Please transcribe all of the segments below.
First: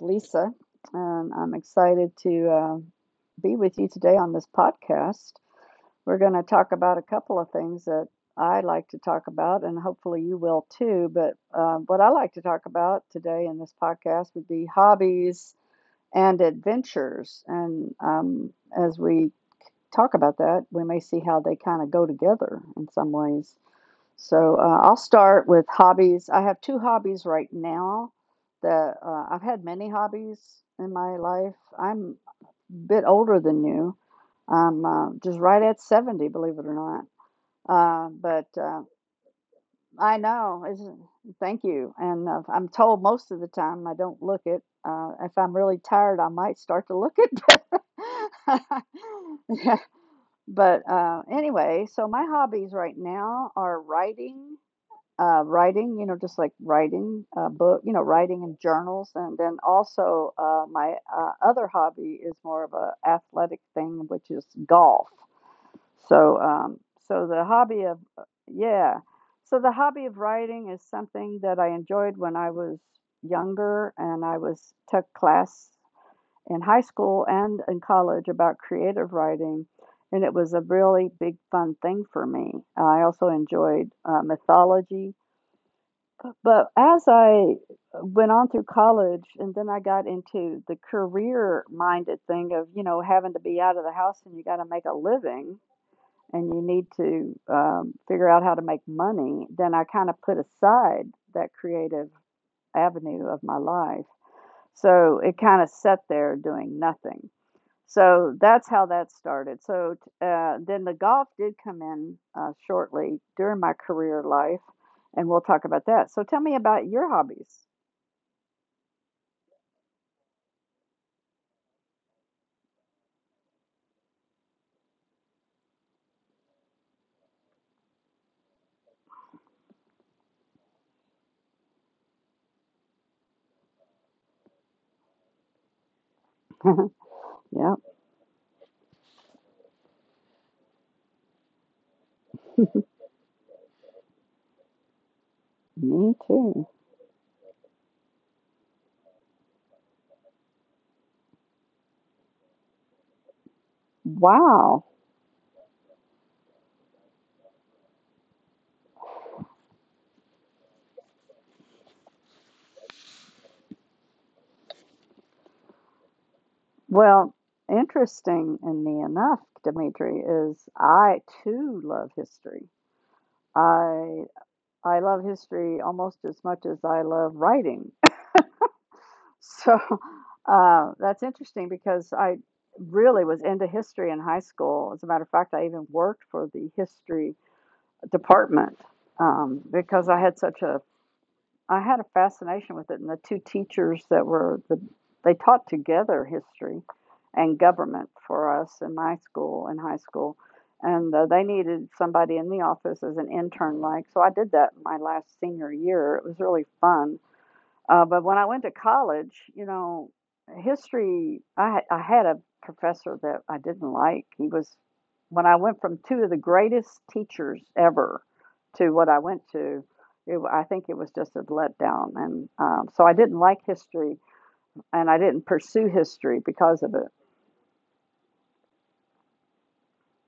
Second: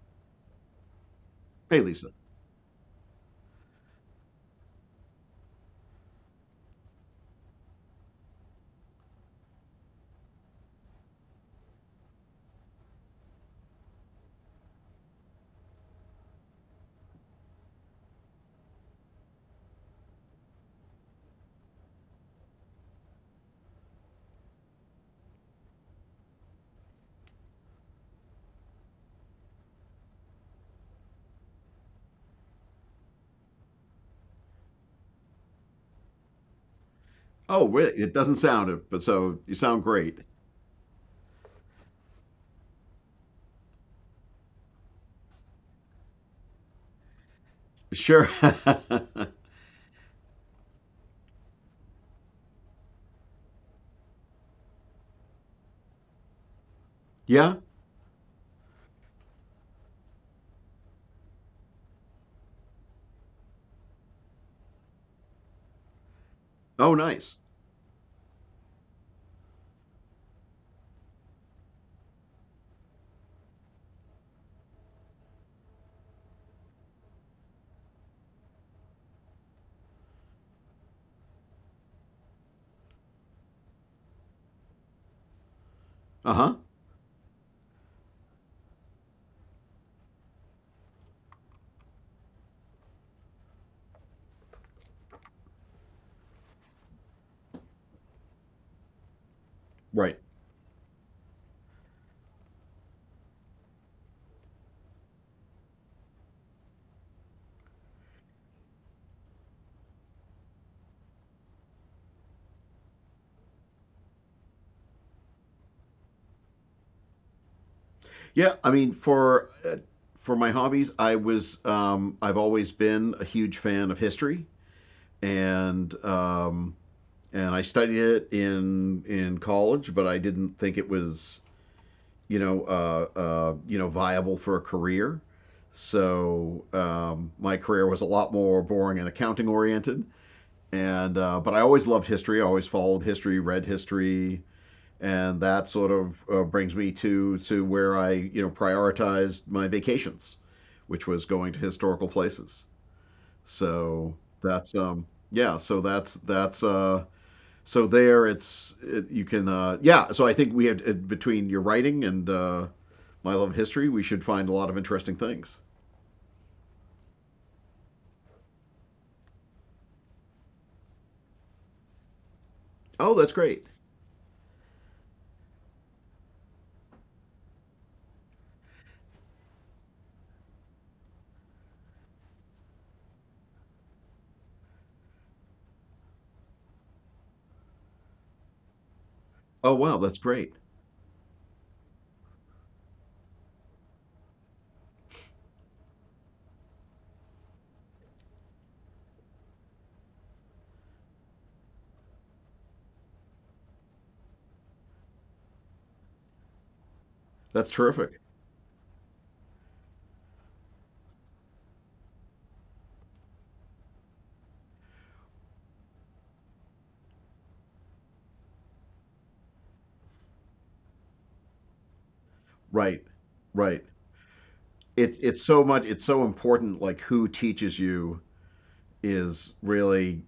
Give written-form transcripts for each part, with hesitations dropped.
Lisa, and I'm Hey, Lisa. excited to be with you today on this podcast. We're going to talk about a couple of things that I like to talk about, and hopefully you will too. But what I like to talk about today in this podcast would be hobbies and adventures. And as we talk about that, we may see how they kind of go together in some ways. So I'll start with hobbies. I have two hobbies right now that I've had many hobbies in my life. I'm a bit older than you. I'm just right at 70, believe it or not. Oh, really? It doesn't But sound it, but so you sound I great. know, is thank you. And I'm told most of the time I don't look it. If I'm really tired, I might start to look it. Sure. Yeah. But anyway, so my hobbies right now are writing writing, you know, just like writing a yeah. book, you know, writing in journals, and then also my other hobby is more of a athletic thing, which is golf. So, um, Oh, so nice. the hobby of so the hobby of writing is something that I enjoyed when I was younger, and I was took class in high school and in college about creative writing. And it was a really big fun thing for me. I also enjoyed mythology Uh huh. but as I went on through college and then I got into the career minded thing of, you know, having to be out of the house and you got to make a living and you need to figure out how to make money, then I kind Right. of put aside that creative avenue of my life. So it kind of sat there doing nothing. So that's how that started. Then the golf did come in shortly during my career life, and we'll talk about that. So tell me about your hobbies. For for my hobbies, I've always been a huge fan of history, and um, and I studied it in college, but I didn't think it was viable for a career. My Yep, career was a lot more boring and accounting oriented. And But I always loved history. I always followed history, read history, and that sort me of too. brings me to where I, you know, prioritized my vacations, which was going to historical places. So that's Wow. Yeah. So that's so there it's it, you can yeah. So I think we have between your writing and my love of history, we should find a lot of interesting things. Well, interestingly enough, Dimitri, is I too love history. Oh, that's great. I I love history almost as much as I love writing. So that's interesting because I really was into history in high school. As a matter of fact, I even worked for the history department Oh wow, because that's great. I had a fascination with it. And the two teachers that were they taught together history and government for us in my school in high school. And they needed somebody in the office as an intern, like so. I did that my last senior year. It was really fun That's terrific. but when I went to college, you know, history, I had a professor that I didn't like. When I went from two of the greatest teachers ever to what I went to, I think it was just a letdown. And Right, so I didn't like right. history and it's I it's didn't so much, pursue it's so history important, because of like it. who teaches you is really,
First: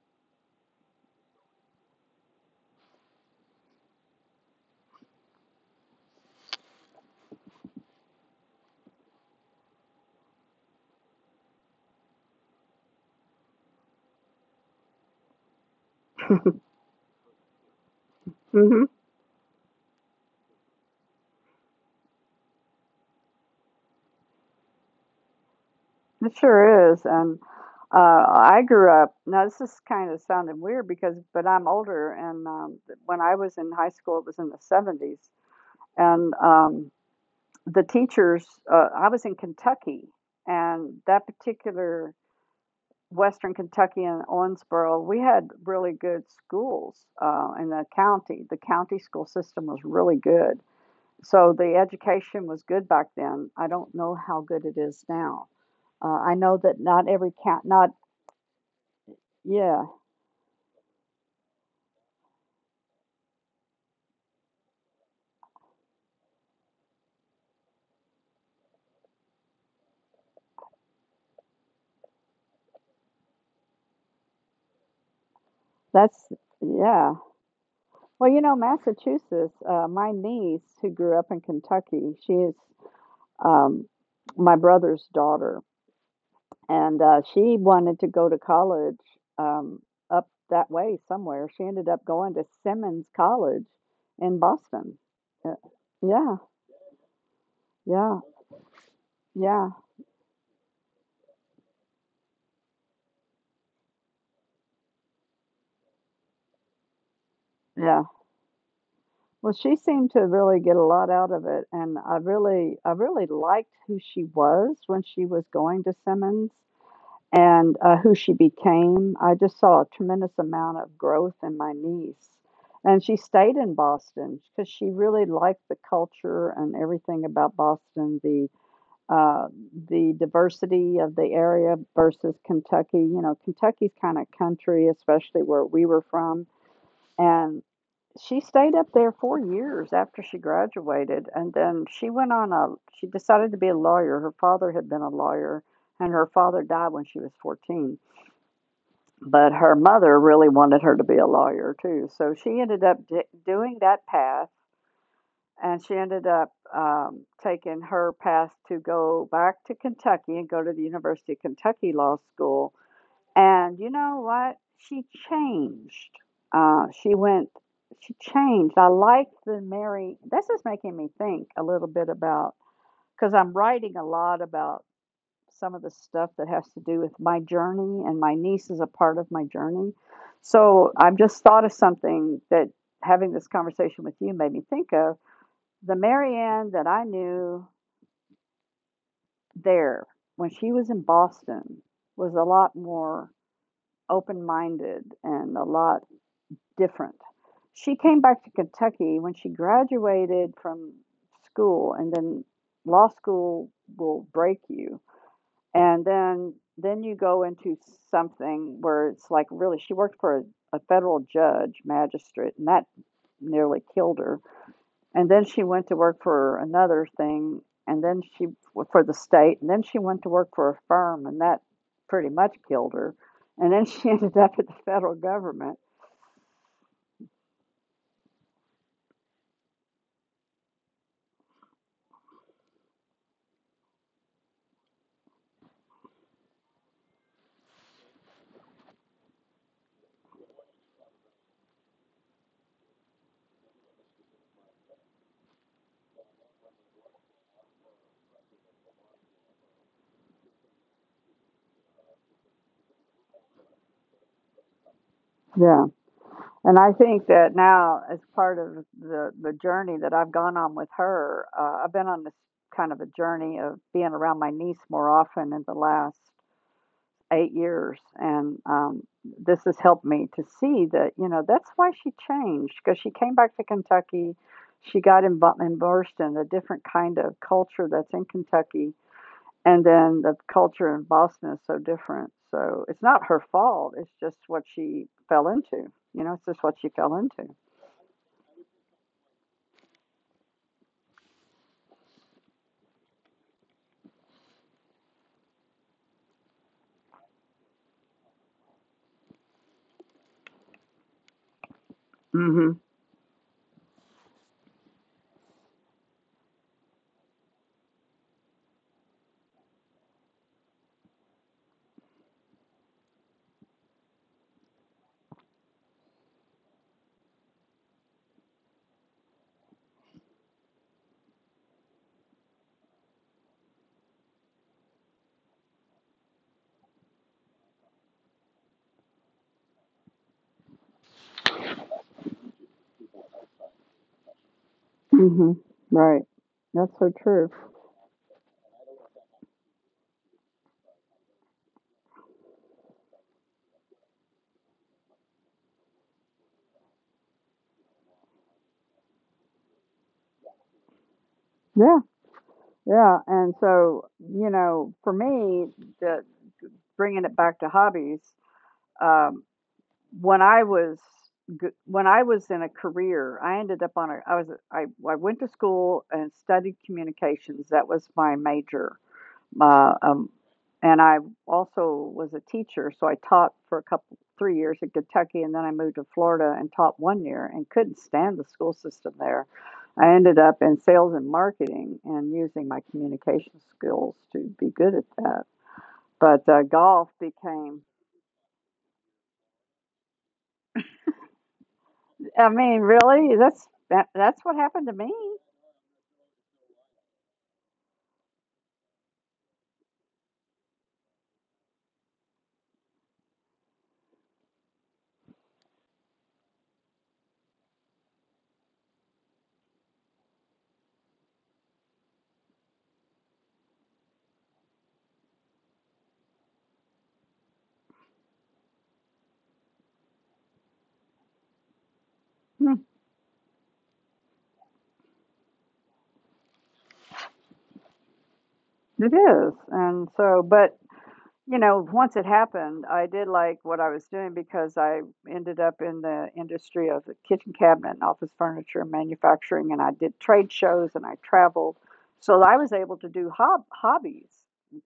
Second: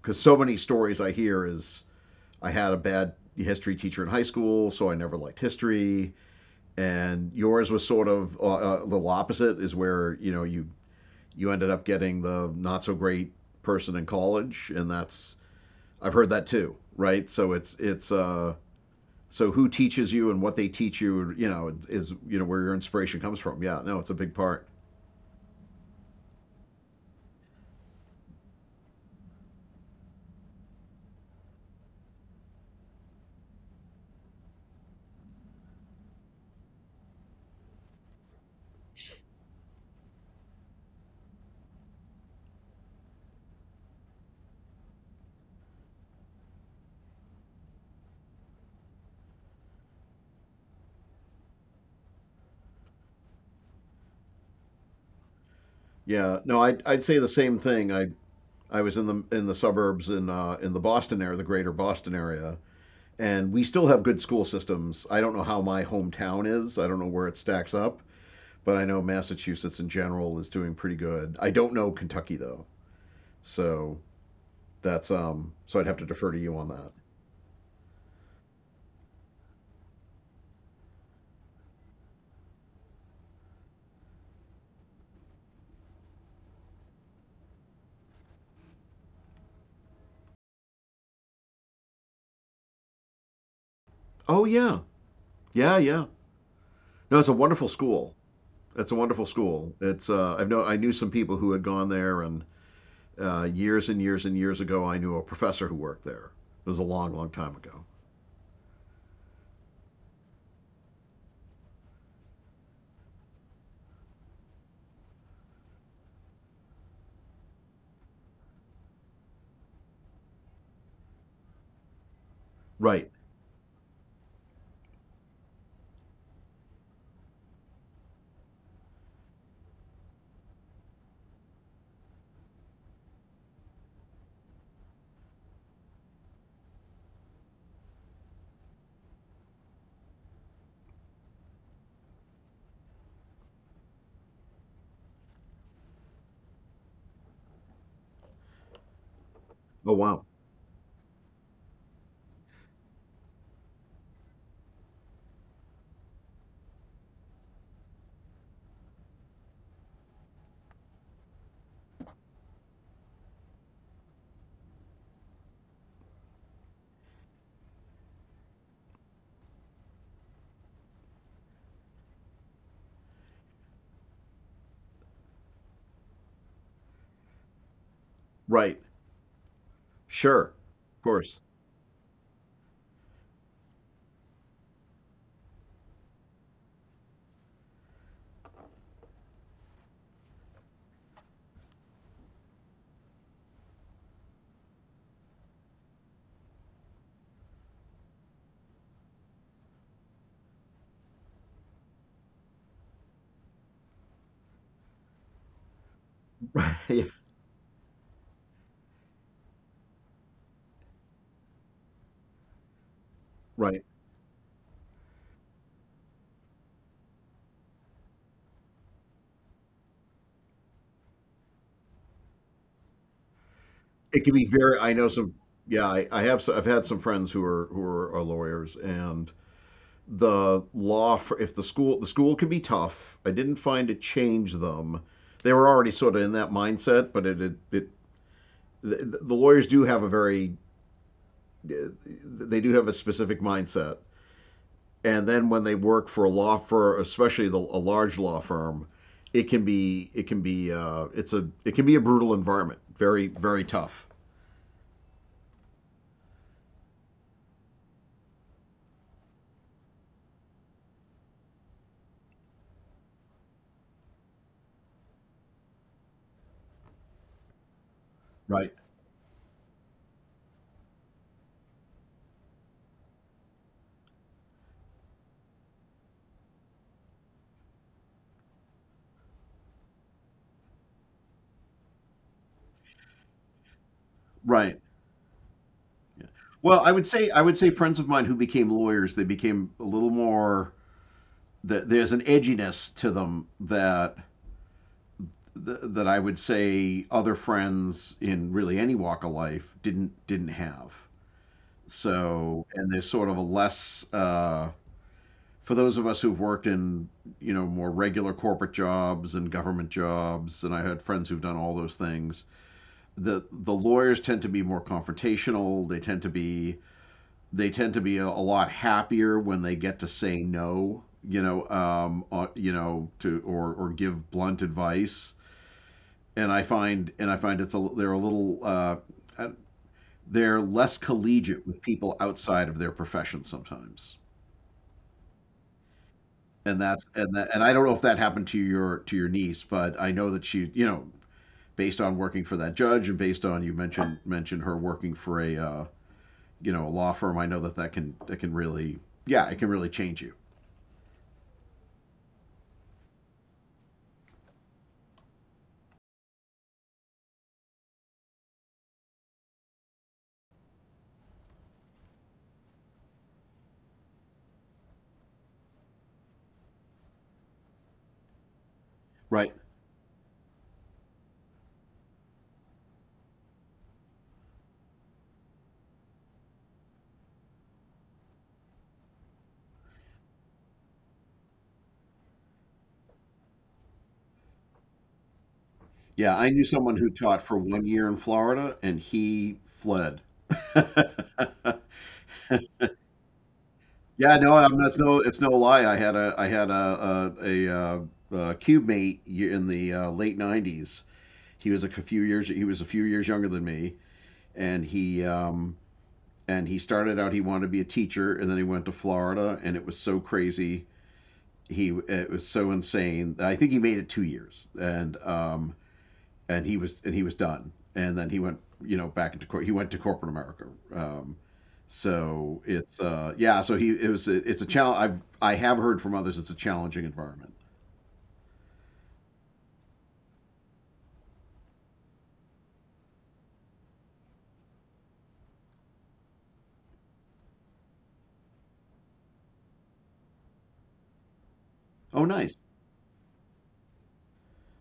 because so many stories I hear is I had a bad history teacher in high school, so I never liked history. And yours was sort of a little opposite, is where, you know, you ended up getting the not so great person in college, and that's I've heard that too, right? So it's Hmm. So who teaches you and what they teach you, you know, is, you know, where your inspiration comes from. Yeah, no, it's a big part. It sure is. And uh, I grew up. Now this is kind of sounding weird because, but I'm older, and when I was in high school, it was in the '70s, and the teachers I was in Kentucky, and that particular western Kentucky and Owensboro, we had really good schools in the county, the county school system was really good. So the education was good back then. I don't know how good it is now. I Yeah, know no, that I'd not say the every same count not thing. I was in the Yeah, suburbs in the Boston area, the greater Boston area, and we still have good school systems. I don't know how my hometown is. I don't know where it stacks up, but I know Massachusetts in general is doing pretty good. I don't know Kentucky though, so that's. So I'd have to that's defer to you on that. yeah. Well, you know, Massachusetts, my niece who grew up in Kentucky, she is um, my brother's daughter. And, she wanted to go to college, um, up that way somewhere. She ended up going to Simmons College in Oh yeah, Boston. Uh, yeah, yeah. yeah, No, it's a wonderful school. yeah, It's a wonderful yeah, school. It's I've know, I knew some people who had gone there and uh, years and years and years ago, I knew a professor who worked there. It was a long, long time ago. yeah. Well, she seemed to really get a lot out of it, and I really liked who she was when she was going to Simmons. And who she became. I just saw a tremendous amount of growth in my niece. And Right. she stayed in Boston because she really liked the culture and everything about Boston, uh, the diversity of the area versus Kentucky. You know, Kentucky's kind of country, especially where we were from. And she stayed up there 4 years after she graduated, and then she went on a. She decided to be a lawyer. Her father had been a lawyer, and her father died when she was 14. But her Oh, mother wow. really wanted her to be a lawyer too. So she ended up d- Doing that path, and she ended up taking her path to go back to Kentucky and go to the University of Kentucky Law School. And you know what? She changed. Uh, she went, she changed. I like the Mary. This is making me think a little bit about, because I'm writing a lot about some of the stuff that has to do with my journey, and my niece is Right. a part of my journey. Sure. So Of I've course. just thought of something that having this conversation with you made me think of. The Marianne that I knew there when she was in Boston was a lot more open minded and a lot different. She came back to Kentucky when she graduated from school, and then law school will break you. And then Right. you go into something where it's like really she worked for a federal judge, magistrate, and that nearly Right. killed her. And then she went to work for another thing, and then she for the state, and then she went to work for a firm, and that pretty much killed her. And then she It can ended be up at the very, I know federal some, government. yeah, I have, I've had some friends who are, are lawyers, and the law, for, if the school, the school can be tough. I didn't find it change them. They were already sort of in that mindset, but the lawyers do have a very, uh, they do have a specific mindset. And then when they work for a law firm, especially a large law firm, it can be, it's a, it can be a brutal environment, very, very tough. Yeah. And I think that now, as part of the journey that I've gone on with her, I've been on this kind of a journey of being around my niece more often in the last 8 years, and Right, um, this has helped me to see that you know that's why she changed because she came back to Kentucky, she got immersed in a different kind of culture that's in Kentucky, and then the culture in Boston is so different. So it's not her fault; it's just what right. she fell into. You Yeah. know, it's just what Well, she I would fell say, I into. would say friends of mine who became lawyers, they became a little more. There's an edginess to them that I would say other friends in really any walk of life didn't have. So, Mhm. and there's sort of a less for those of us who've worked in, you know, more regular corporate jobs and government jobs, and I had friends who've done all those things. The lawyers tend to be more confrontational. They tend to be a lot happier when they get to say no, you know, to or give blunt advice. And I find it's a, they're a little uh, they're less collegiate with people outside of their profession sometimes. Mhm. Right. And That's so true. And I don't know if that happened to your niece, but I know that she, you know, based on working for that judge, and based on you mentioned her working for a you know, a law firm, I know that that can really, yeah, it can really change you, Yeah. Yeah. And so, you know, for me, the bringing it back to hobbies, um, when I was when I was in a career, I ended up on a. I was a- I went to school and studied communications. That was my major. right? Uh, um, and I also was a teacher, so I taught for a couple, 3 years in Kentucky, and then I moved to Florida and taught 1 year and couldn't stand the school system there. I ended up in sales and marketing and using my communication skills to be good at that. Yeah, But I knew someone golf who taught for became, 1 year in Florida and he fled. I mean, really, Yeah, that's what no, I'm, happened to that's me. no, it's no lie. I had a, cube mate in the late '90s. He was a few years, he was a few years younger than me, and he um, and he started out, he wanted to be a teacher, and then he went to Florida, and it was so crazy. He It was so insane. I think he made it 2 years, and he was done. And then he went, you know, he went to corporate America. Um, so Hmm. it's yeah. So he it was a, it's a challenge. I have heard from others it's a challenging environment. It is, and so, but you know, once it happened, I did like what I was doing because I ended up in the industry of the kitchen cabinet and office furniture and manufacturing, and I did trade shows and I traveled. Oh, So I nice. was able to do hobbies.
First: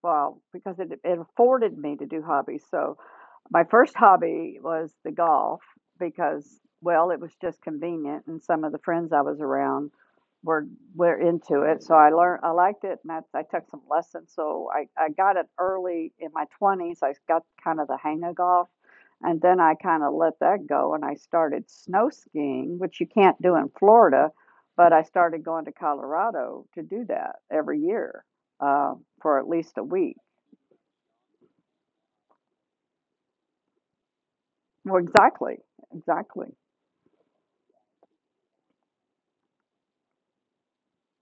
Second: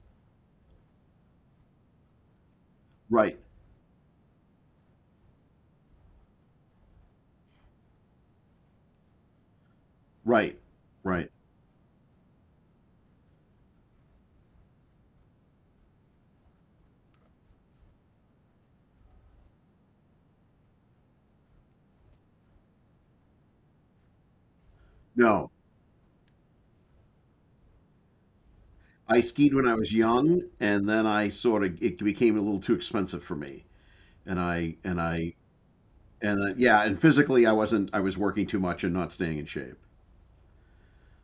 Well, because it afforded me to do hobbies. So Right. my first hobby was the golf because well it was just convenient, and some of the friends I was around Right. were Right. into it, so I learned, I liked it, and I took some lessons, so I got it early in my 20s. I got kind of the hang of golf, and then I kind of let that go, and I started snow skiing, which you can't do in Florida, but I started No, going to Colorado to do that every year, uh, I for at skied when I least a was week. young, and then I sort of it became a little too expensive for me. And I and Well, I exactly, and exactly. Yeah, and physically I wasn't. I was working too much and not staying in shape.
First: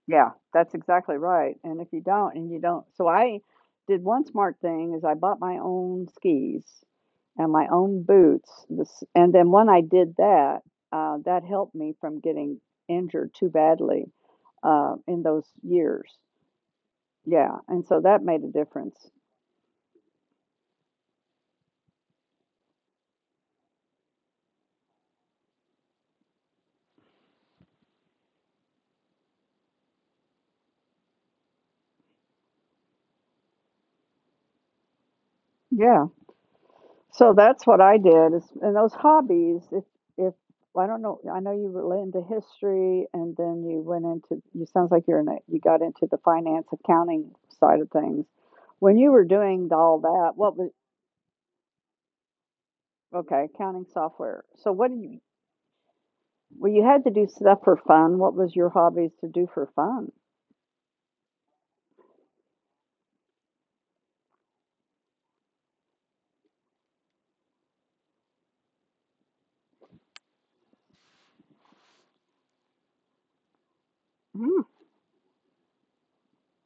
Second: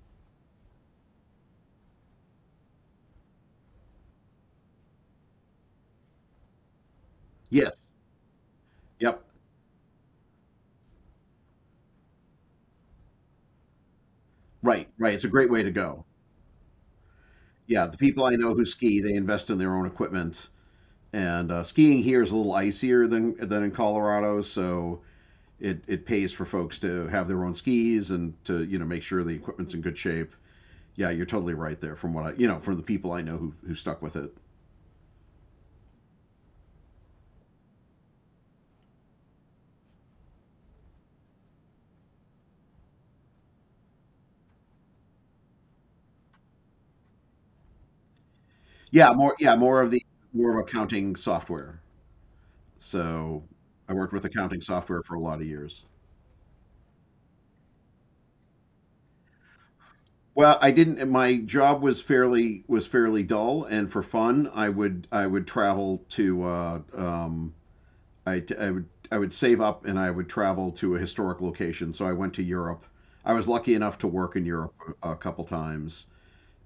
Yeah, that's exactly right, and if you don't so I did one smart thing is I bought my own skis and my Yes. own boots, this Yep. and then when I did that, that helped me from getting injured too badly, Right. Right. in It's a those great way to go. years. Yeah, and Yeah. The so people that I made a know who ski, difference. they invest in their own equipment, and skiing here is a little icier than in Colorado, so it pays for folks to have their own skis and to, you know, make sure the equipment's in good shape. Yeah, you're totally right there. From what I, you know, from the people I know who stuck with it. Yeah. So that's what I did is and those hobbies, if I don't know, I know you were into history and then you went into you sounds like you're in a, you got into the finance accounting side of things. When you Yeah. were More. Yeah. doing More of all the, that, what more of was accounting software. So okay, accounting I worked with software. accounting So what did software for a you lot of years. well you had to do stuff for fun. What was your hobbies to do for fun? Well, I didn't. My job was fairly dull, and for fun, I would travel to I, I would I would save up and I would travel to a historic location. So I went to Europe. I was lucky enough to work in Mm. Europe a couple times,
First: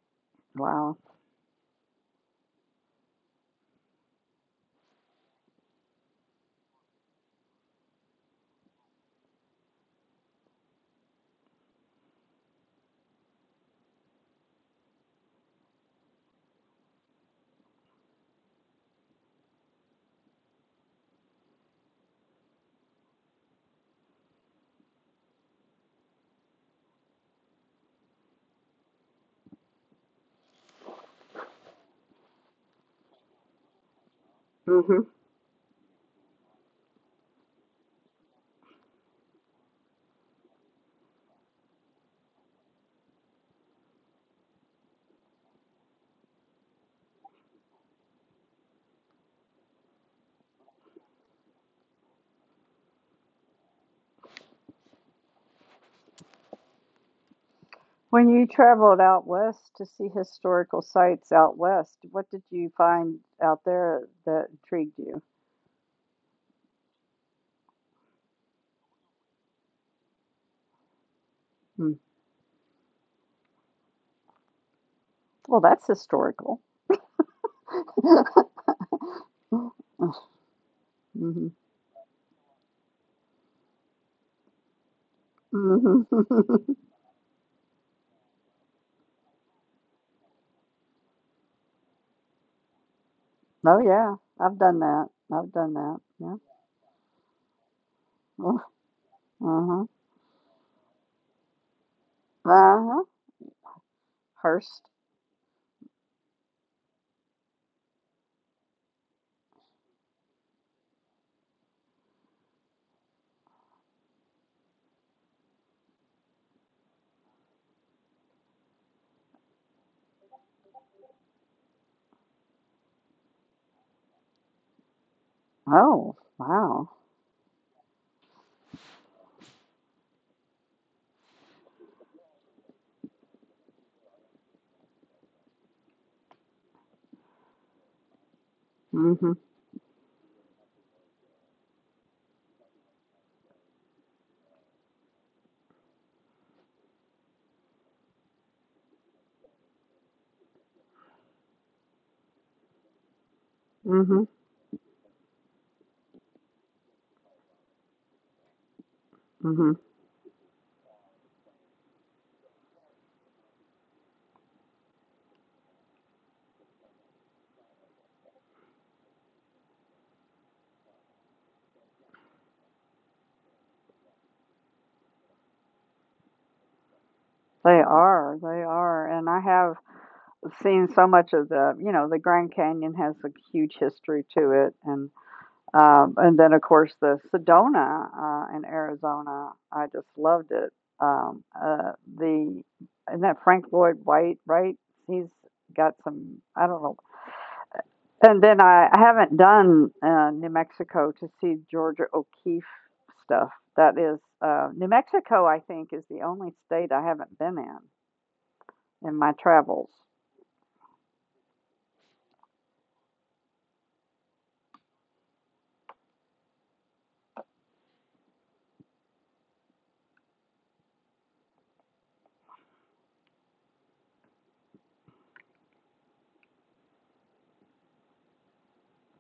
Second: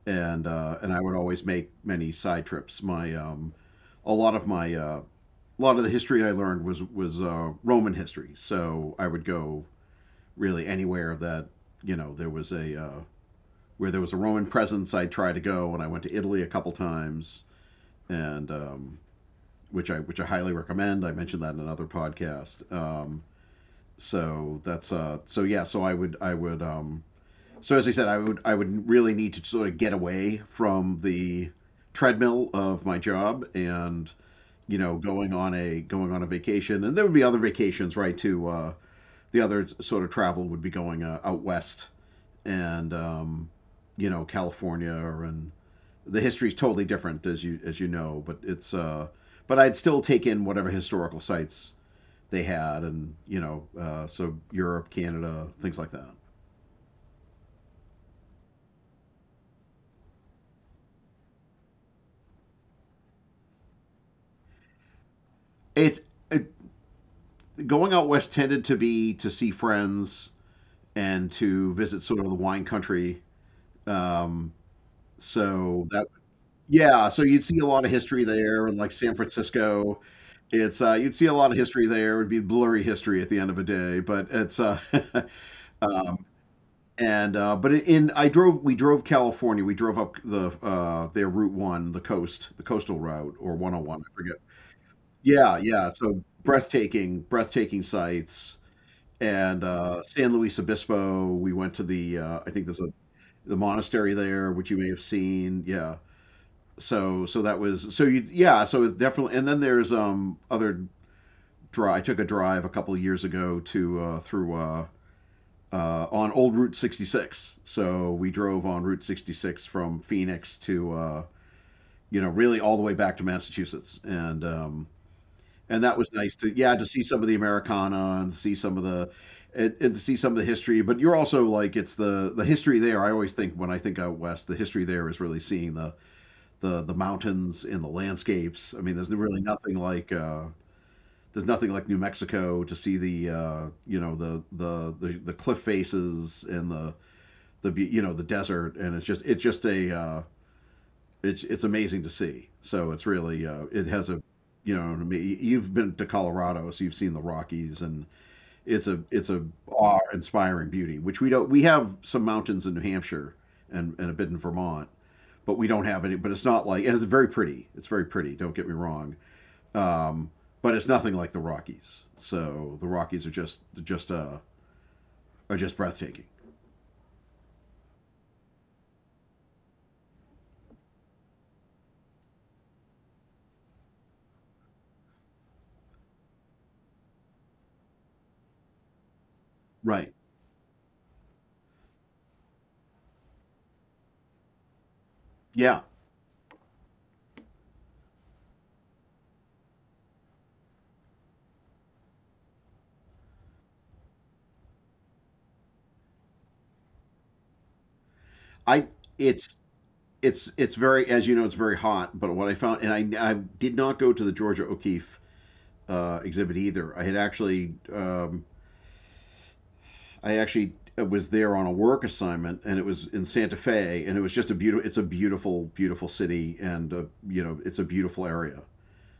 and Wow. I would always make many side trips. My a lot of my A lot of the history I learned was Roman history. So I would go really anywhere that, you know, there was a where there was a Roman presence. I tried to go, and I went to Italy a couple times, and which I highly recommend. I mentioned that in another podcast. So that's so yeah. So, as I said, I would really need to sort of get away from the treadmill of my job, and, you know, Hmm. going on a, going on a vacation. And there would be other vacations, right, to the other sort of travel would be going out west, and you know, California, and the history is totally different, as you, as you know. But it's but I'd still take in whatever historical sites they had, and, you know, so Europe, Canada, things like that. When you traveled out west to see historical sites out west, what did you find out there that intrigued you? It's it, Going out west tended to be to see friends and to visit sort of the wine country. Um, Well, that's so that, historical. yeah, so you'd see a lot of history there, and like San Francisco. It's You'd see a Hmm. lot of history there. It would be blurry history at the end of a day, but it's Hmm. um, Oh, and but in, I drove, we drove California. We drove up the their Route One, the coast, the coastal route, or 101, I yeah, forget. I've done that. I've Yeah, done yeah. that. So Yeah. breathtaking, breathtaking sights. And Uh-huh. San Luis Obispo, we went to the I think there's a, Uh-huh. the monastery there, which you Hearst. may have seen. Yeah. So so that was so you yeah so it's definitely, and then there's other dri I took a drive a couple of years ago to through on old Route 66. So we drove on Route 66 from Phoenix to, you know, really all the way back to Massachusetts, and that was Oh, nice to, yeah, to wow. see some of the Americana and see some of the and to see some of the history. But you're also like it's the history there. I always think when I think out west, the history there is really seeing the the mountains and the landscapes. I mean, there's Mm-hmm. really nothing like there's nothing like New Mexico to see the you know, the, the cliff faces and the, you know, the desert. And it's just, it's just a it's amazing to see. So it's really it has a Mm-hmm. you know what I mean, you've been to Colorado so you've seen the Rockies, and it's a Mm-hmm. awe inspiring beauty which we don't we have some mountains in New Hampshire and a bit in Vermont, but we don't have any but it's not like, and it's very pretty, it's very pretty, don't get me wrong. Um, but it's nothing like the Rockies. So the Rockies are just are just breathtaking. They are. They are. And I have seen so much of the, you know, the Grand Canyon has a huge history to it. And then, of course, the Sedona in Arizona. I just Right. loved it. Um, uh, the and that Frank Lloyd Wright, right? He's Yeah. got some. I don't know. And then I haven't done New Mexico to see Georgia O'Keeffe stuff. That is, New Mexico, I think, is the only state I haven't been I in my It's travels. It's very, as you know, it's very hot. But what I found, and I did not go to the Georgia O'Keeffe exhibit either. I had actually I actually was there on a work assignment, and it was in Santa Fe, and it was just a beautiful beautiful city. And you know, it's a beautiful area.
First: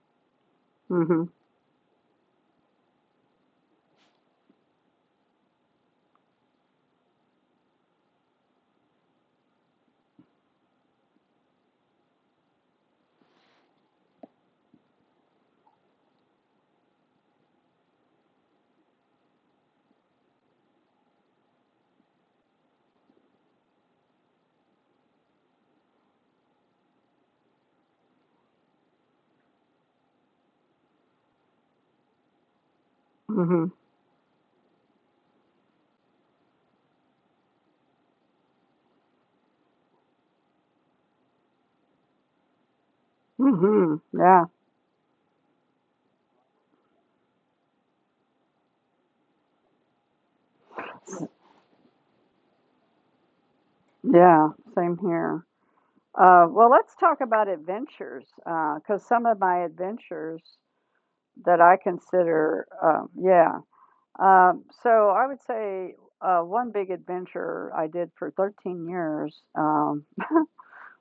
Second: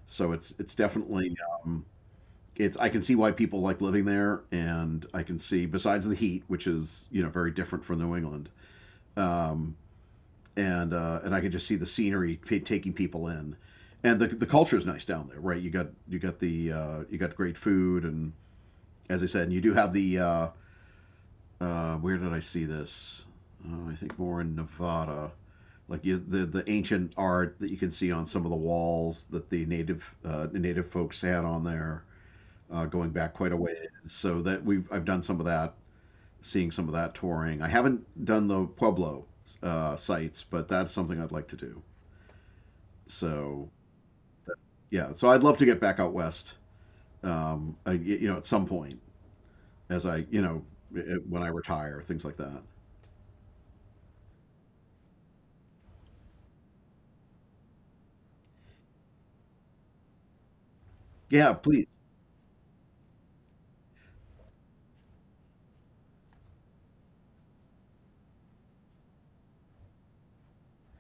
So it's mm definitely um, it's I can see why people like living there, and I can see, besides the heat, which is you know very different from New England, um, and I can just see the scenery taking people in, and the culture is nice down there, right? You got the you got great food, and as I said, and you do have the where did I see this? I think more in Nevada. Like you, the ancient art that you can see on some of the walls that the native folks had on there, going back Mhm. quite a Mhm. ways. So that we have I've done some of that, seeing some of that touring. I haven't done the Pueblo sites, but that's something I'd like to do. So Mhm. Yeah. yeah, so I'd love to get back out west. I, you know, at some point as I you know I- when I retire, things like that. Yeah. Same here. Well, let's talk about adventures, because some of my adventures Yeah, that I please. consider, yeah. So I would say one big adventure I did for 13 years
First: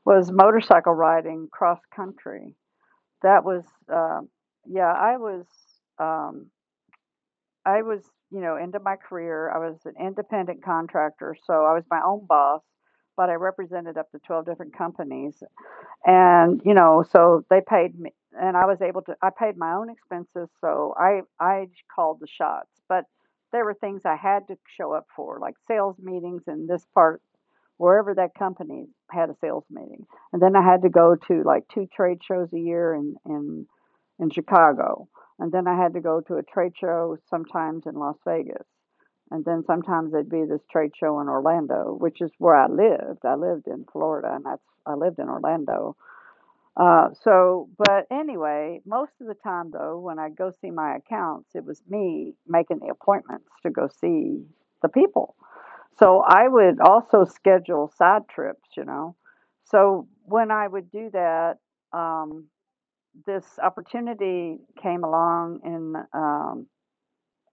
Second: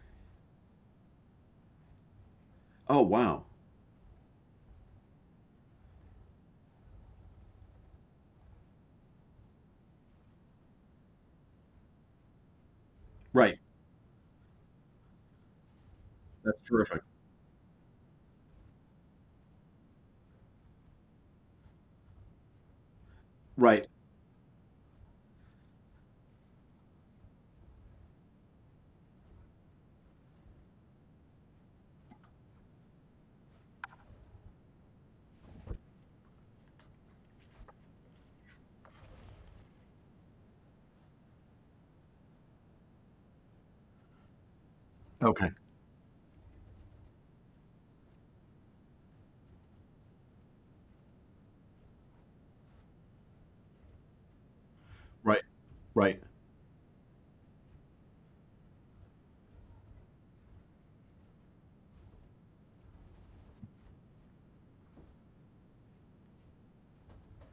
was motorcycle riding cross country. Oh wow, That was, um yeah, um, I was, you know, into my career. I was an independent contractor, so I was my own boss, but I right, represented up to 12 different companies. that's And you terrific. know, so they paid me, and I was able to, I paid my own expenses, so I called the shots. But there were Right. things I had to show up for, like sales meetings and this part, wherever that company had a sales meeting. And then I had to go to like two trade shows a year in in Chicago, and then I had to go to a trade show sometimes in Las Vegas, and then sometimes there'd be this trade show in Orlando, which is where I lived. I lived in Florida, and that's, I lived in Okay. Orlando. So, but anyway, most of the time, though, when I go see my accounts, it was me making the appointments to go see the people. Right. Right. So I would also schedule side trips, you know. So when I would do that, um, this opportunity came along in,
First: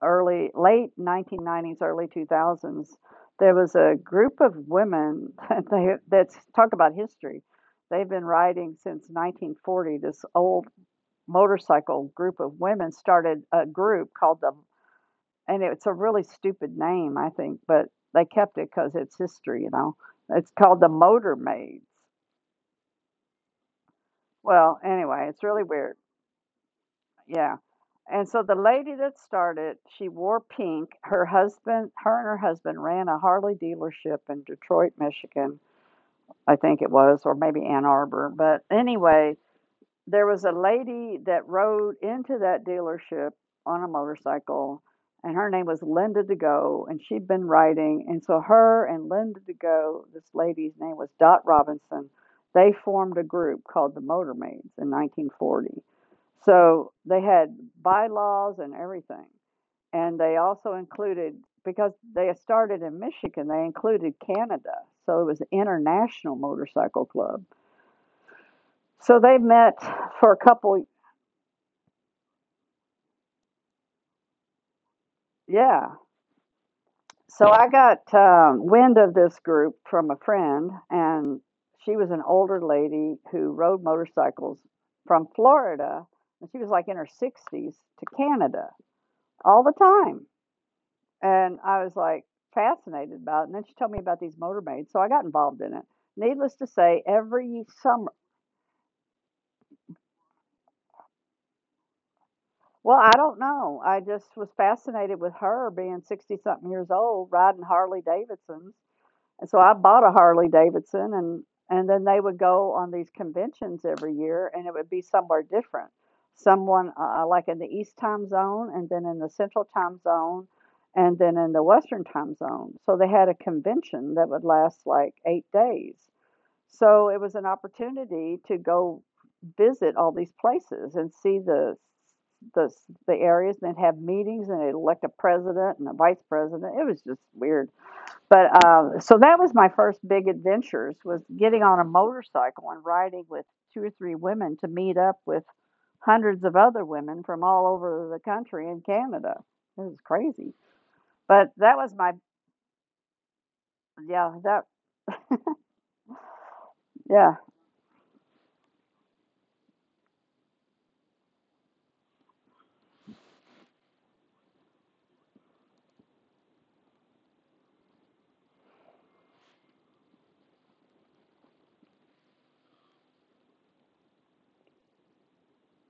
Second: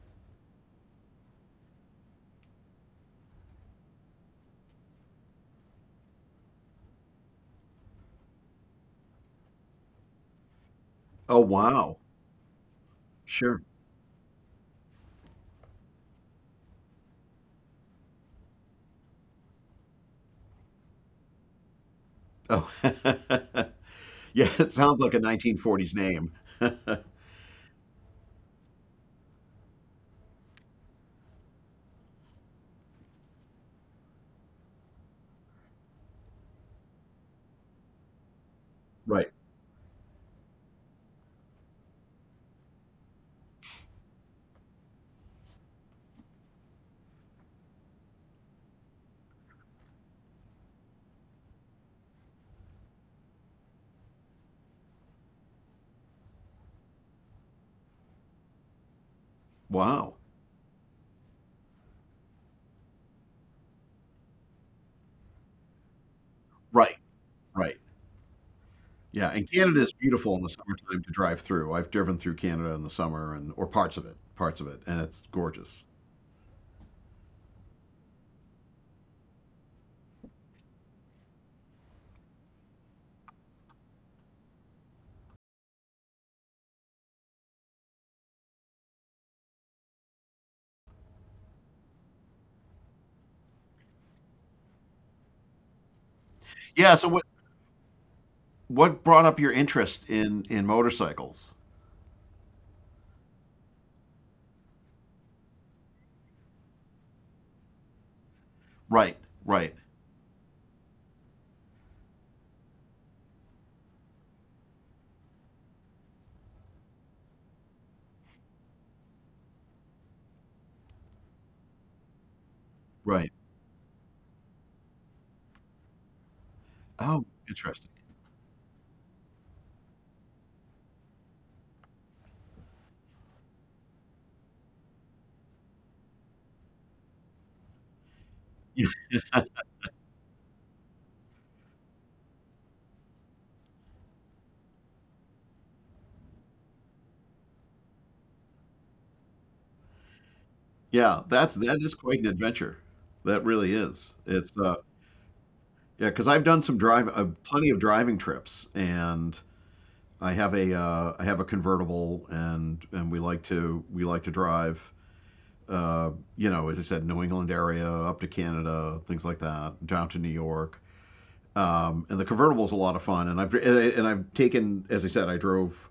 early late 1990s, early 2000s, there was a group of women that they that's talk about history. They've been riding since 1940. This old Oh wow. motorcycle group of women started Sure. a group called the, and it's a really stupid name, I think, but they kept it because it's history, you know. It's called the Motor Maids. Oh. Yeah, it Well, sounds like a anyway, it's really 1940s weird. name. Yeah. And so the lady that started, she wore pink. Her husband, her and her husband ran a Harley dealership in Detroit, Michigan, I think it was, or maybe Ann Arbor. But Right. anyway, there was a lady that rode into that dealership on a motorcycle, and her name was Linda DeGo, and she'd been riding. And so, her and Linda DeGo, this lady's name was Dot Robinson, they formed a group called the Motormaids in 1940. So, they had bylaws and everything. Wow. And they also included, because they started in Michigan, they included Canada. So, it was an international Right. motorcycle club. Right. So Yeah, they and met Canada is for beautiful a in the couple. summertime to drive through. I've driven through Canada in the summer, and or parts of it, and it's gorgeous. Yeah. So I got wind of this group from a friend, and she was an older lady who rode motorcycles from Florida, and she was like in her 60s, to Canada, all the time. And I was like fascinated about it. And then she told me about these motormaids, so I got involved in it. Needless to Yeah, say, so what every summer, what brought up your interest in motorcycles? well, I don't know. I just was fascinated with her being 60 something years old, riding Harley Davidsons. Right, And so I right, bought a Harley Davidson, and then they would go on these conventions every year, and it would be somewhere different. Someone like in the East time zone, and then in the Central time zone, and then in the Western time zone. So they had right. a convention that would last like 8 days. So it Oh, was an interesting. opportunity to go visit all these places and see the the areas, and they'd have meetings, and they'd elect a president and a vice president. It was just weird. But Yeah, so that was my first big adventures, was getting on a motorcycle and riding with two or three women to meet up with hundreds of other women from all over the country and Canada. It was crazy, yeah, but that's that that is was my quite an adventure. That really is. yeah It's that Yeah, 'cause I've done some drive yeah. plenty of driving trips, and I have a convertible, and we like to drive uh, you know, as I said, New England area, up to Canada, things like that, down to New York. And the convertible is a lot of fun. And I have taken, as I said, I drove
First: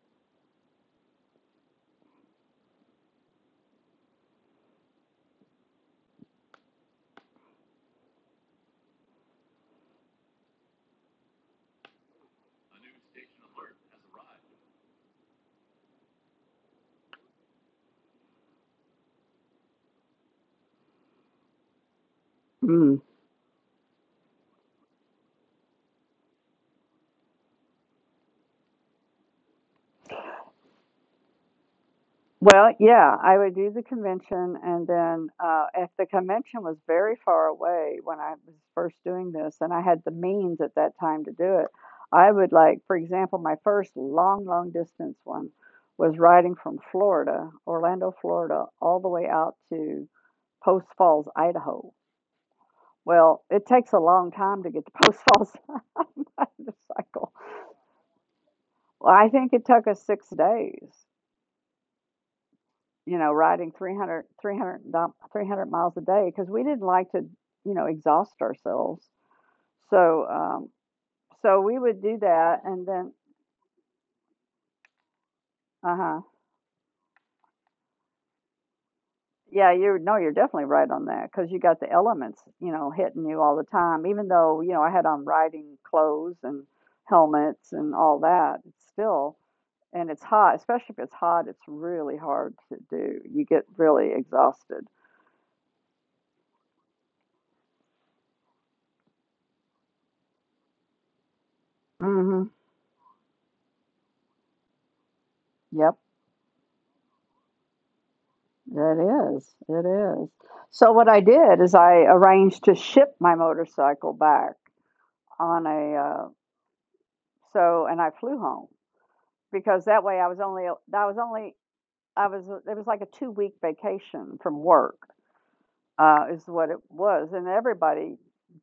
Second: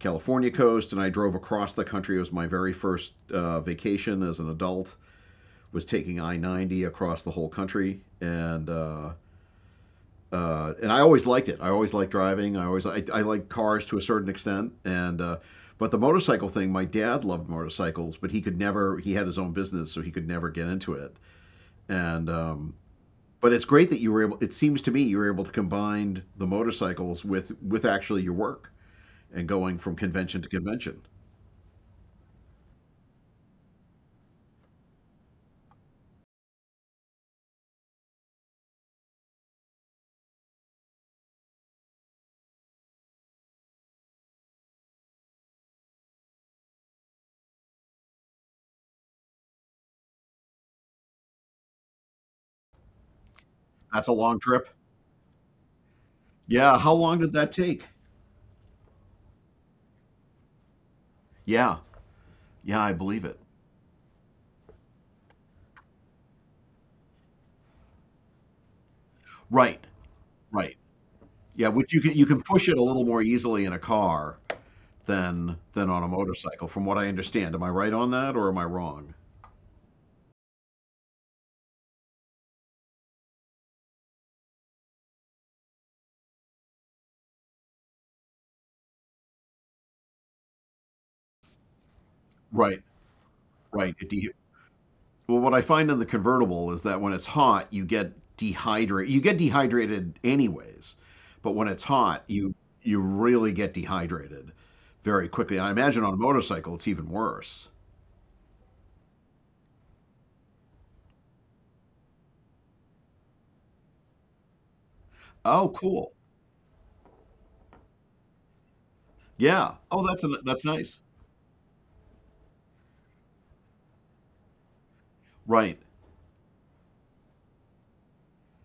California coast, and I drove across the country. It was my very first vacation as an adult. Was taking I 90 across the whole country, and I always liked it. I always liked driving. I like cars to a certain extent, and but the motorcycle thing, my dad loved motorcycles, but he could never. He had his own business, so he could never get into it. And Mm. But it's great that you were able. It seems to me you were able to combine the motorcycles with actually your work and going from convention to convention. Well, yeah, I would do the convention, and then if the convention was very far away when I was first doing this, and I had the means at that time to do it, I would, like, for example, my first long, long distance one was riding from Florida, Orlando, Florida, all the way out to Post Falls, Idaho. Well, it takes a That's a long long time trip. to get to Post Falls on a Yeah, how long did motorcycle. that take? Well, I think it took us 6 days. Yeah, yeah, I You believe know, it. riding 300, 300, 300 miles a day, because we didn't like to, you know, exhaust ourselves. Right, So, right. so Yeah, we which would do you can that, push it a and little then, more easily in a car than uh on a huh, motorcycle, from what I understand. Am I right on that, or am I wrong? yeah, you're no, you're definitely right on that, because you got the elements, you know, hitting you all the time. Even though, you know, I had on riding clothes and helmets and all that, it's still, and it's hot, especially if it's hot. It's really hard to Right, do. You get right. Really exhausted. Well, what I find in the convertible is that when it's hot, you get dehydrated. You get dehydrated anyways, but when it's hot, Mm-hmm. You really get dehydrated very quickly. And I Yep. imagine on a motorcycle, it's even worse. It is. It is. So what I did is I arranged to ship my motorcycle back Oh, on a cool. So, and I flew home, Yeah. because Oh, that way that's I was that's only nice. I was only I was it was like a 2-week vacation from work, Right. Is what it was. And everybody,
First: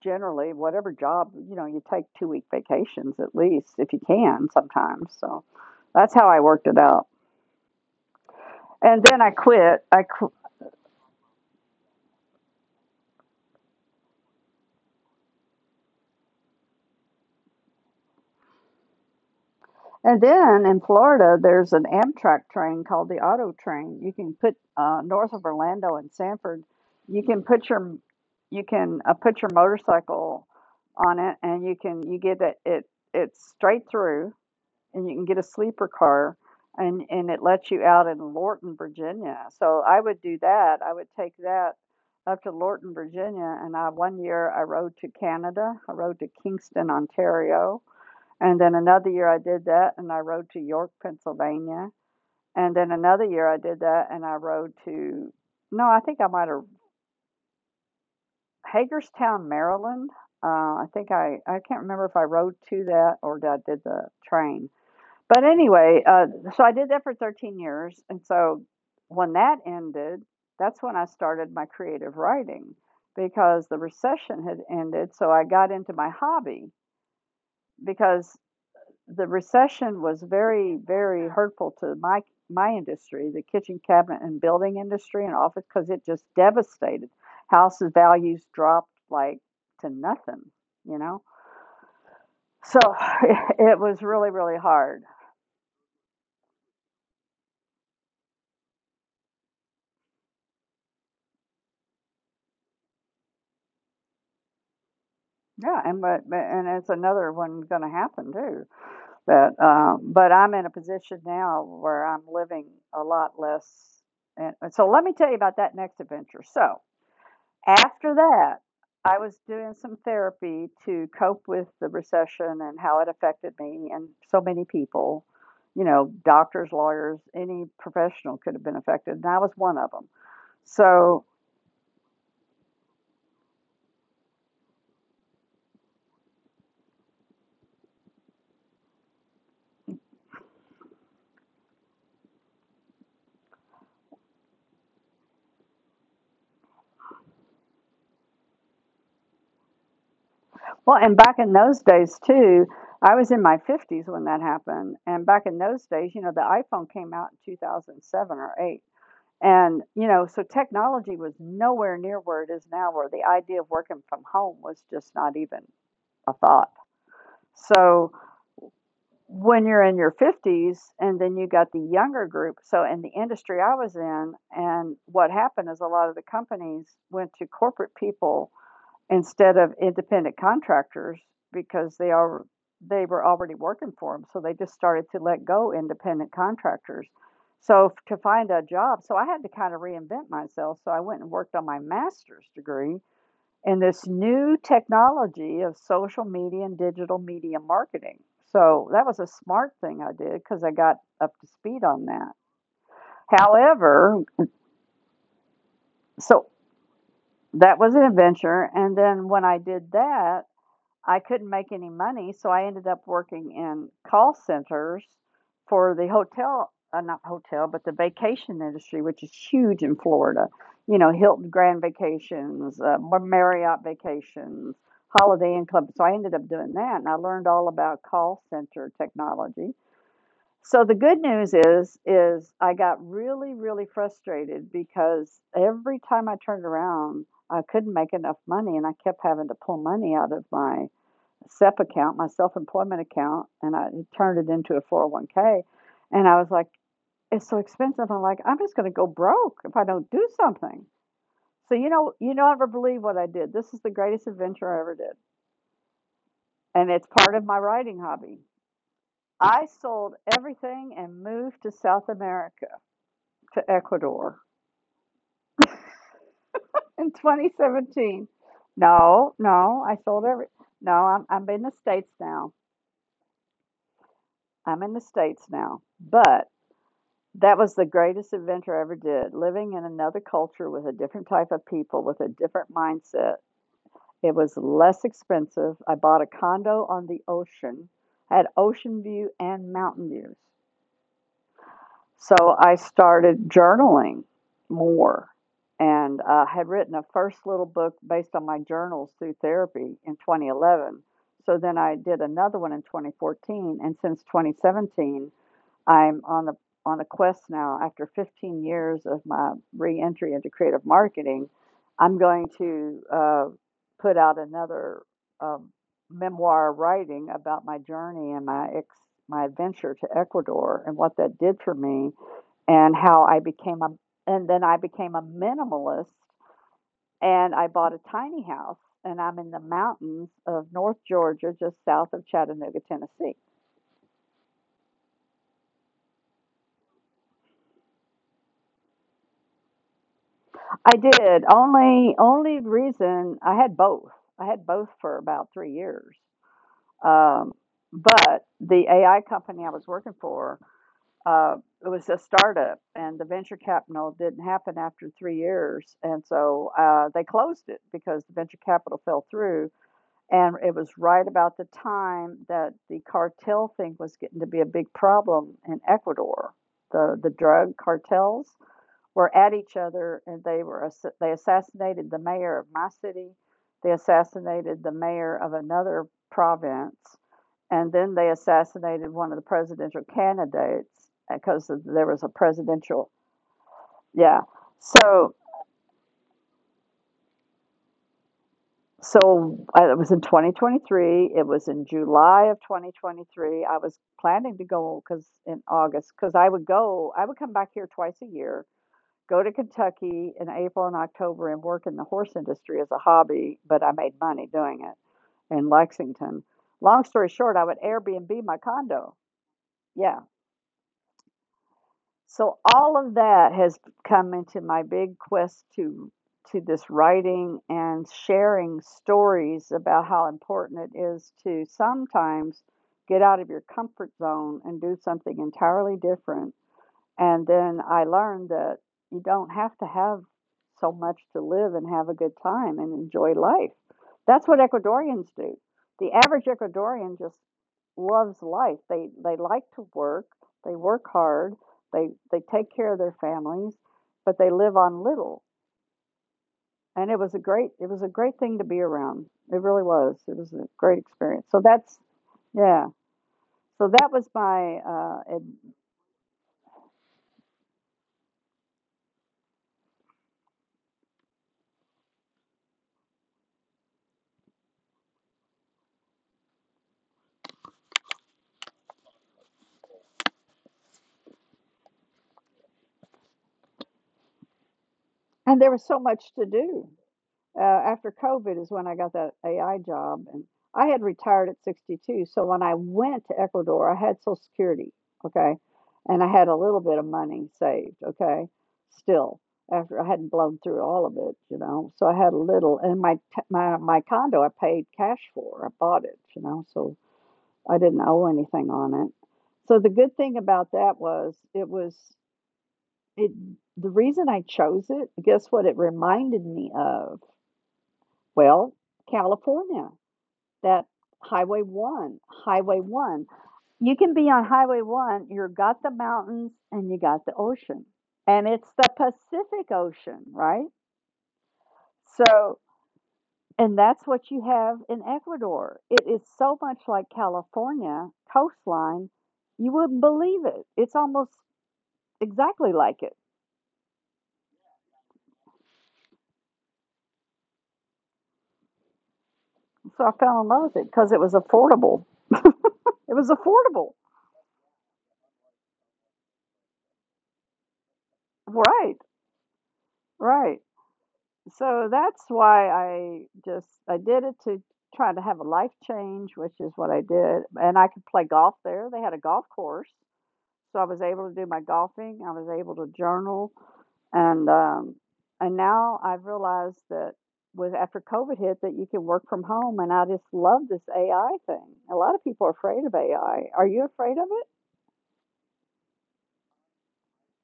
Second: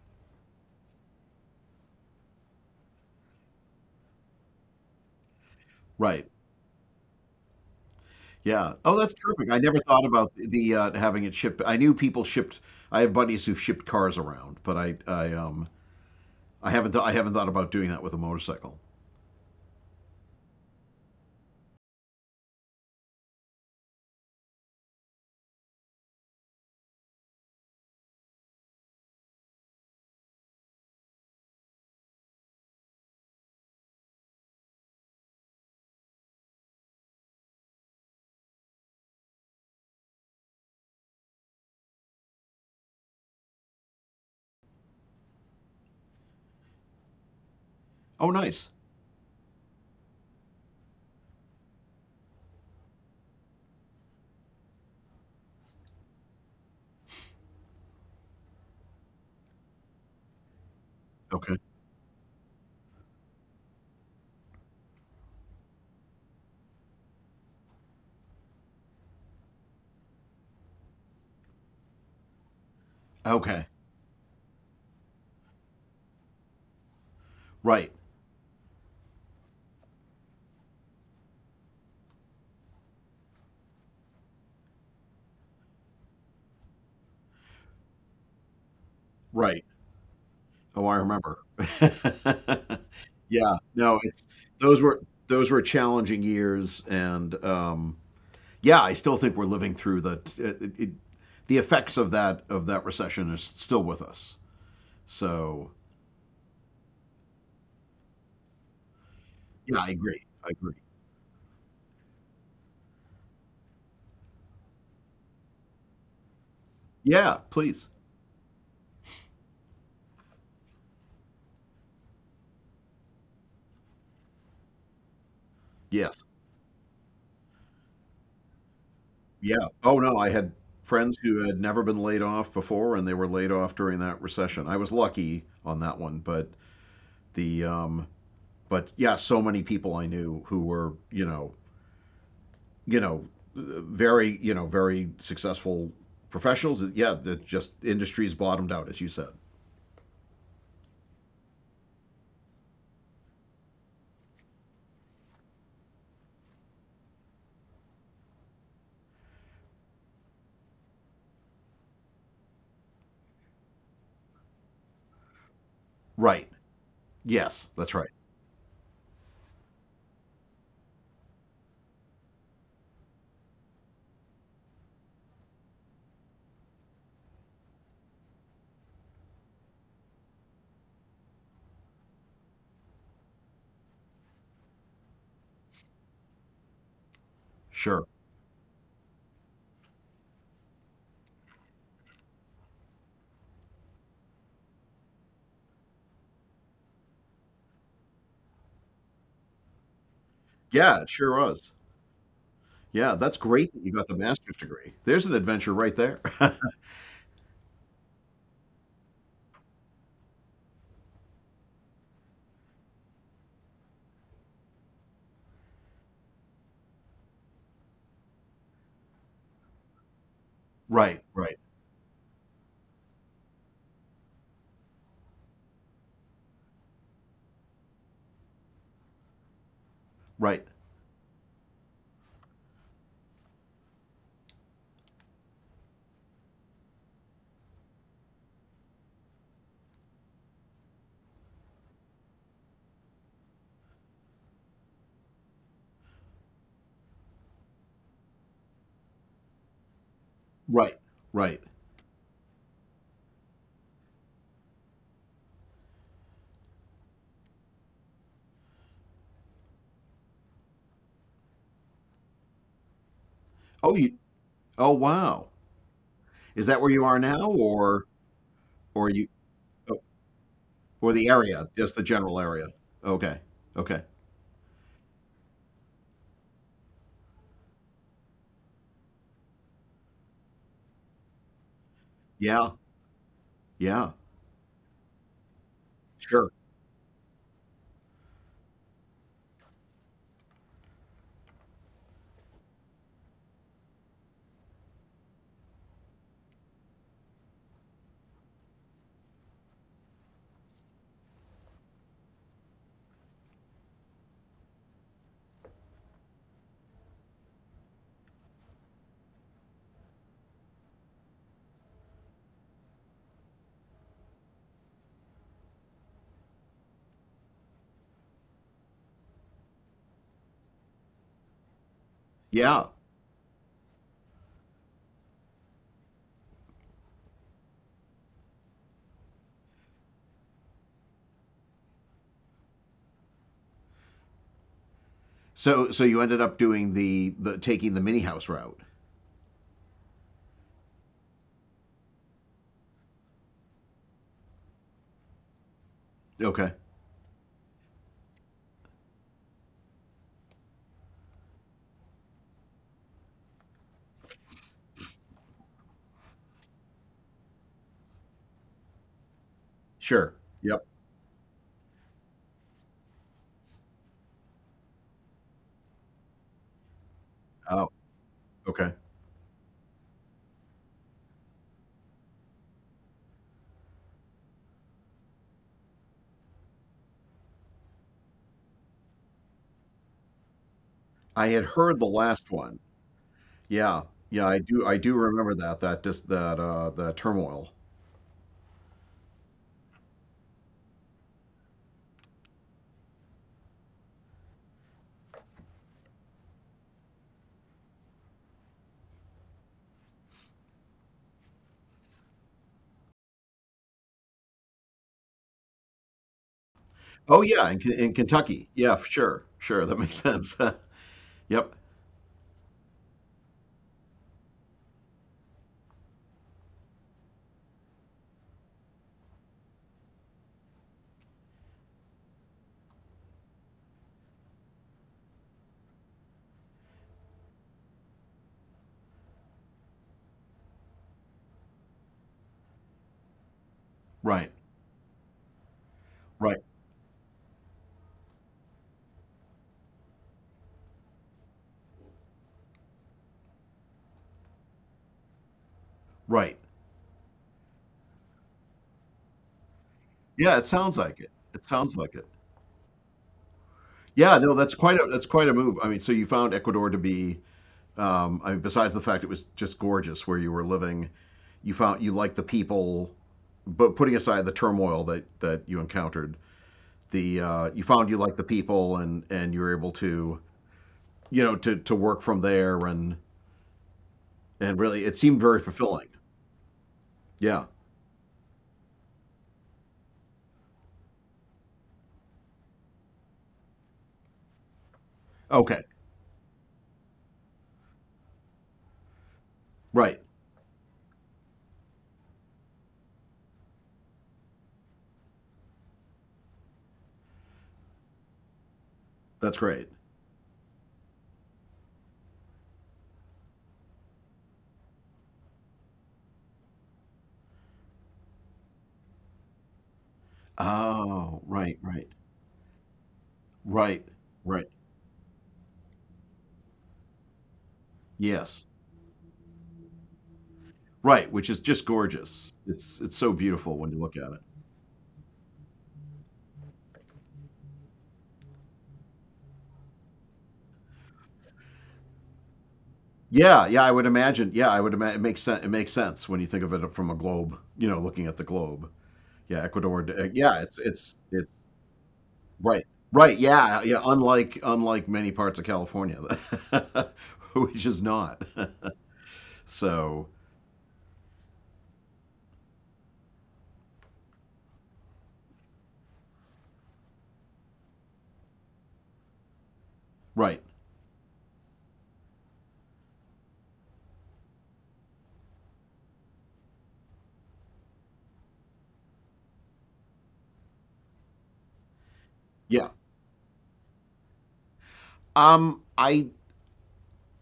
generally, whatever job, you know, you take 2-week vacations at least, if you can, sometimes. So that's how Right. I worked it out. Yeah. Oh, And that's then I terrific. I never quit I thought qu- about the having it shipped. I knew people shipped. I have buddies who've shipped cars around, but I haven't I haven't thought about doing that with a motorcycle. And then in Florida, there's an Amtrak train called the Auto Train. You can put, north of Orlando and Sanford, you can put your, you can put your motorcycle on it, and you can you get it, it it's straight through, and you can get a sleeper car, and it lets you out in Lorton, Virginia. So I would do that. I would take that up to Lorton, Virginia, and I one year I rode to Canada. I rode to Kingston, Ontario, Oh, and nice. then another year I did that and I rode to York, Pennsylvania. And then another year I did that and I rode to, no, I think I might have, Hagerstown, Maryland. I think Okay. I can't remember if I rode to that or I did the train. But anyway, so I did that for 13 years. And so when that ended, that's when I started my creative writing, Okay. because the recession had ended. So I got into my hobby, Right. because the recession was very, very hurtful to my, my industry, the kitchen cabinet and building industry and office, because it just devastated. Houses values dropped like Right. to nothing, Oh, I you know. remember. So Yeah, it no, was it's really, really those were hard. those were challenging years, and yeah, I still think we're living through it, it, the effects of that recession is still with us. So Yeah, and but and it's another one going to happen too. Yeah, I agree. But I I'm in a agree. position now where I'm living a lot less. And so let me tell you about that next adventure. So Yeah, please. after that, I was doing some therapy to cope with the recession and how it affected me and so many people. You know, Yes. doctors, lawyers, any professional could have been affected, and I was Yeah. one of Oh them. no, I had friends So, who had never been laid off before, and they were laid off during that recession. I was lucky on that one, but the but yeah, so many people I knew who were you know, very successful professionals. Yeah, that just industries bottomed out, as you said. well, and back in those days too, I was in my 50s when that happened. And back in those days, you know, the iPhone came out in 2007 or 8. And, you know, so technology was nowhere near where it is now, where the idea of working from home was just not even a Right. thought. Yes, that's right. So, when you're in your 50s, and then you got the younger group, so in the industry I was in, and what happened is a lot of the companies went to corporate people instead of independent contractors, because they are, they were already working for them, so they just started to let go independent contractors. So Sure. to find a job, so I had to kind of reinvent myself, so I went and worked on my master's degree in this new technology of social media and digital media marketing. So that was a smart thing I did, because I got Yeah, it up sure to was. speed on that. Yeah, that's great that you got the However, master's degree. There's an adventure right there. so that was an adventure. And then when I did that, I couldn't make any money, so I ended up working in call centers for the hotel, not hotel, but the vacation industry, which is huge in Florida. You know, Right, Hilton right, Grand Vacations, Marriott Vacations, Holiday Inn Club. So I ended up doing that, and I learned all about call center technology. right, So the good news is I got really, really frustrated, because every time I turned around, I couldn't make enough money, and I kept having to pull money out of my SEP account, my self employment account, and I turned it into a 401k. And I was like, it's so expensive. I'm like, I'm just going to go broke if I don't do something. right, right. So, you know, you don't ever believe what I did. This is the greatest adventure I ever did. And it's part of my writing hobby. I sold everything and moved to South America, to Oh, you, Ecuador oh, wow. Is that where you in are now, or 2017. or you, No, no, I oh, sold every. No, or I'm, the I'm in area, the just the States general now. area? Okay, okay. I'm in the States now. But that was the greatest adventure I ever did. Living in another culture with a different type of people, with a different Yeah, mindset. yeah, It was less expensive. I bought a sure. condo on the ocean, had ocean view and mountain views. So I started journaling more, and I had written a first little book based on my journals through therapy in 2011. So then I did another one in 2014. And since 2017, I'm on a quest now after 15 years of my re-entry into creative marketing. I'm going to put out another um, memoir writing about my journey and my adventure to Ecuador and what that did for me, Yeah, and how I became a and then I became a minimalist, and I bought a tiny house, and I'm in the mountains of North Georgia just south of Chattanooga, Tennessee. so so you ended up doing the taking the mini house route. I did. Only reason I had both. I had both for about 3 years. Okay. Um, but the AI company I was working for, uh, it was a startup, and the venture capital didn't happen after 3 years, and so they closed it because the venture capital fell through. Sure. And it Yep. was right about the time that the cartel thing was getting to be a big problem in Ecuador. The drug Oh, cartels okay. were at each other, and they assassinated the mayor of my city. They assassinated the mayor of another province. And then they assassinated one of the presidential candidates, I had because heard there the was a last one. presidential. Yeah. Yeah. Yeah, I do so remember that that just that the turmoil. so uh, it was in 2023. It was in July of 2023. I was planning to go, because in August, because I would come back here twice a year, go to Kentucky in April and October and work in the horse industry as a hobby, but I made money doing it in Lexington. Long story Oh short, I yeah, would in, in Airbnb my Kentucky. Yeah, condo. sure. Sure, that makes Yeah. sense. Yep. So all of that has come into my big quest, to this writing and sharing stories about how important it is to sometimes get out of your comfort zone and do something entirely different. And then I learned that you don't have to have so much to live and have a good time and enjoy life. That's Right. what Ecuadorians do. The average Right. Ecuadorian just loves life. They like to work. They work hard. They take care of their families, but they live on little. Right. And it was a great thing to be around. It really was. It was Yeah, a it great sounds like it. experience. So It that's, sounds like it. yeah. So that was Yeah, no, my that's quite a move. I mean, so you found Ecuador to be I mean, besides the fact it was just gorgeous where you were living, you found you liked the people, but putting aside the turmoil that you encountered, the you found you like the people, and you were able to you know to work from there and really it seemed and very there was so fulfilling. much to do. Yeah. After COVID is when I got that AI job, and I had retired at 62. So when I went to Ecuador, I had Social Security, okay, Okay. and I had a little bit of money saved, okay, still, after I Right. hadn't blown through all of it. So I had a little, and my t- my condo I paid cash for. I bought it, so I didn't owe anything on it. That's So the great. good thing about that was, it was it. The reason I chose it, guess what? It reminded me of. Well, California, that Oh, Highway right, right, 1, Highway 1. You right, can be on right. Highway 1, you're got the mountains and you got the ocean. And Yes. it's the Pacific Ocean, right? Right, which is just gorgeous. So, It's so and beautiful when you that's look what at you it. have in Ecuador. It is so much like California coastline, you wouldn't believe it. It's almost exactly like it. Yeah, yeah, I would imagine. Yeah, I would imagine it makes sense. It makes sense when you think of it from a globe, you know, looking at the globe. Yeah, So Ecuador. I fell in love Yeah, with it because it was it's affordable. right. It was Right. Yeah. affordable. Yeah. Unlike many parts of California, which is not. Right, So, right. So that's why I did it, to try to have a life change, which is what I did, and I could play golf there. They had a golf course, right. so I was able to do my golfing. I was able to journal, and um, and now I've realized that, with after COVID hit, that you can work from home, and I just love this AI thing. A lot of people are afraid Yeah. of AI. Are you afraid of it? I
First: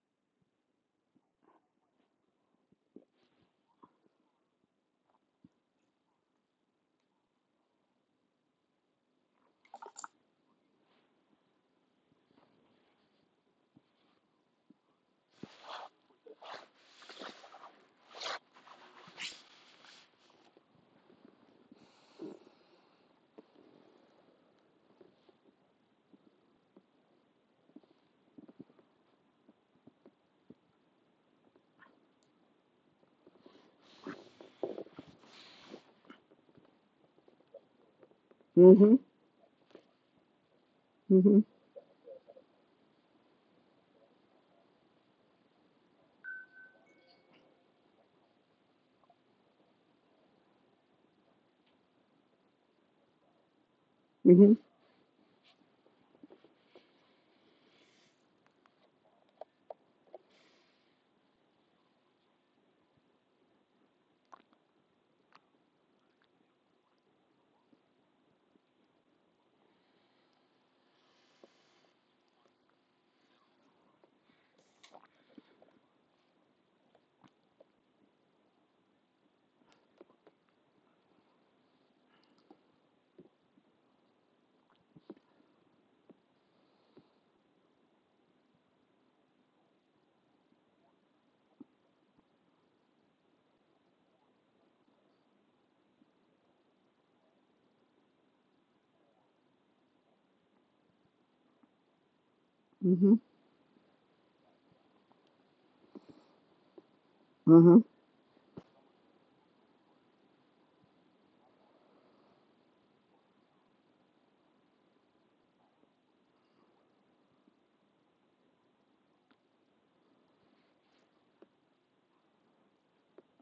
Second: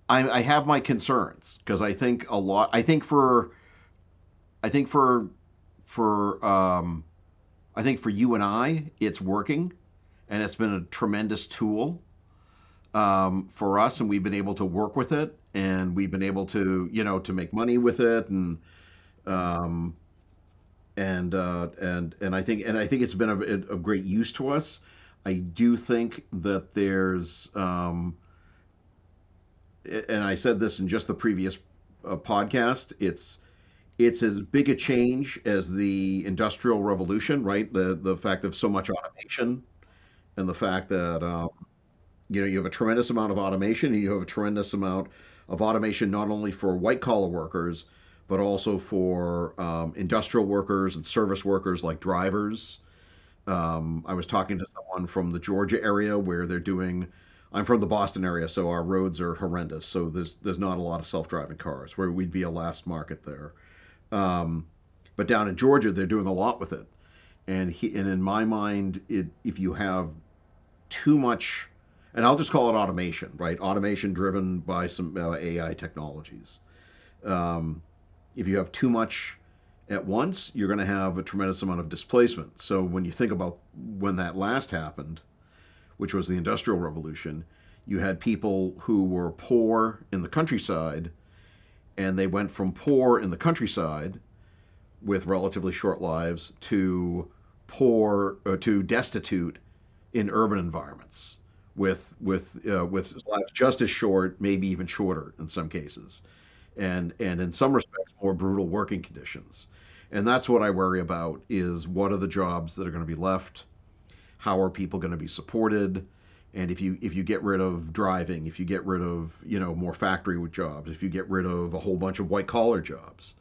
I have my concerns because I think a lot. I think for for um I think for you and I, it's working, and it's been a tremendous tool for us, and we've been able to work with it, and we've been able to you know to make money with it, um and and I think it's been of great use to us. I do think that there's, and I said this in just the previous podcast. It's as big a change as the Industrial Revolution, right? The fact of so much Mm-hmm. automation, and the fact that Mm-hmm. You know you have a tremendous amount of automation, and you have a tremendous amount of automation not only for white collar workers, but also for industrial workers and service workers like drivers. I was Mm-hmm. talking to someone from the Georgia area where they're doing. I'm from the Boston area, so our roads are horrendous. So there's not a lot of self-driving cars, where we'd be a last market there. Um, but down in Georgia, they're doing a lot with it. And he, and in my mind, it, if you have too much, and I'll just call it automation, right? Automation driven by some AI technologies. Um, if you have too much at once, you're going to have a tremendous amount of displacement. So when you think about when that last happened, which was the Industrial Revolution, you had people who were poor in the countryside, and they went from poor in the countryside with relatively short lives to poor to destitute in urban environments with with Mm-hmm. lives just as short, maybe even shorter in some cases, and in some Mm-hmm. respects more brutal working conditions. And that's what I worry about: is what are the jobs that are going to be left? How are people going to be supported? And if you get rid of driving, if you get rid of you know more factory jobs, if you get rid of a whole bunch of white collar jobs,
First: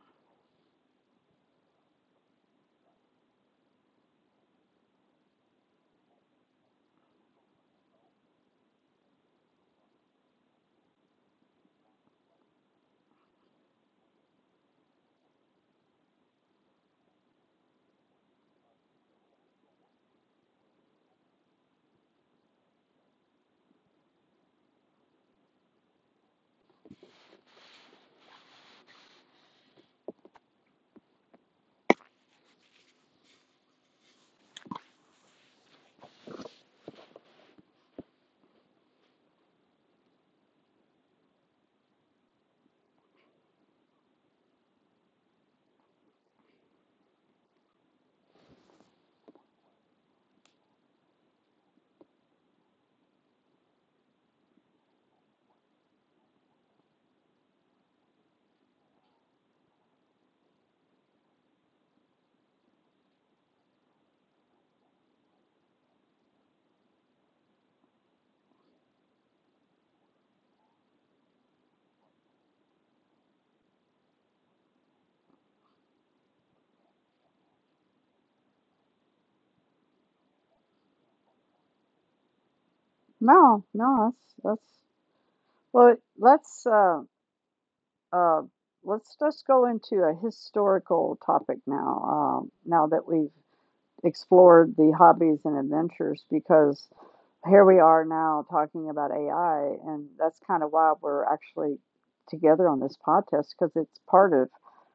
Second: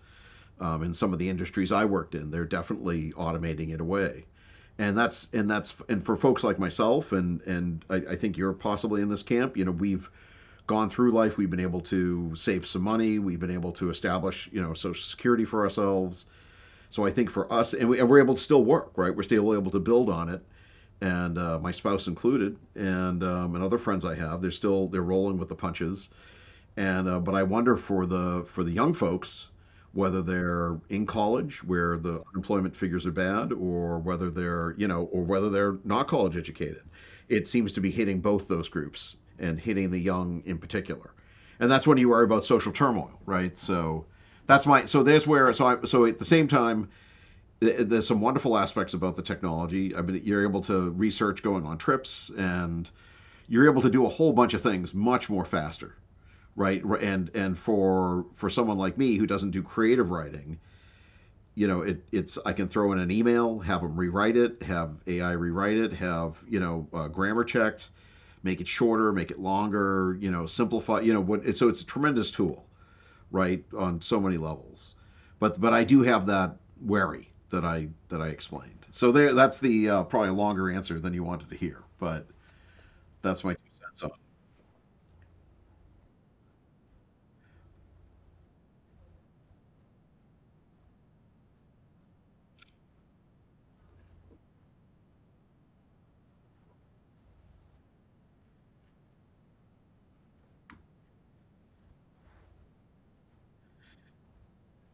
in some of the industries I worked in, they're definitely automating it away. And for folks like myself, and I think you're possibly in this camp. You know, we've gone through life, we've been able to save some money, we've been able to establish you know social security for ourselves. So I think for us, and we're able to still work, right? We're still able to build on it and my spouse included, and other friends I have. They're rolling with the punches, and but I wonder for the young folks whether they're in college where the unemployment figures are bad, or whether they're or whether they're not college educated. It seems to be hitting both those groups and hitting the young in particular, and that's when you worry about social turmoil, right? So that's my so there's where so I so at the same time there's some wonderful aspects about the technology. I mean, you're able to research going on trips, and you're able to do a whole bunch of things much more faster, right? And for someone like me who doesn't do creative writing, you know, it's I can throw in an email, have them rewrite it, have AI rewrite it, have grammar checked, make it shorter, make it longer, you know, simplify, you know, what. So it's a tremendous tool, right? On so many levels. But I do have that wary that I explained. So there, that's the probably a longer answer than you wanted to hear, but that's my two No, cents on. no, it. that's well. Uh, let's just go into a historical topic now, now that we've explored the hobbies and adventures, because here we are now talking about AI, and that's kind of why we're actually together on this podcast, because it's part of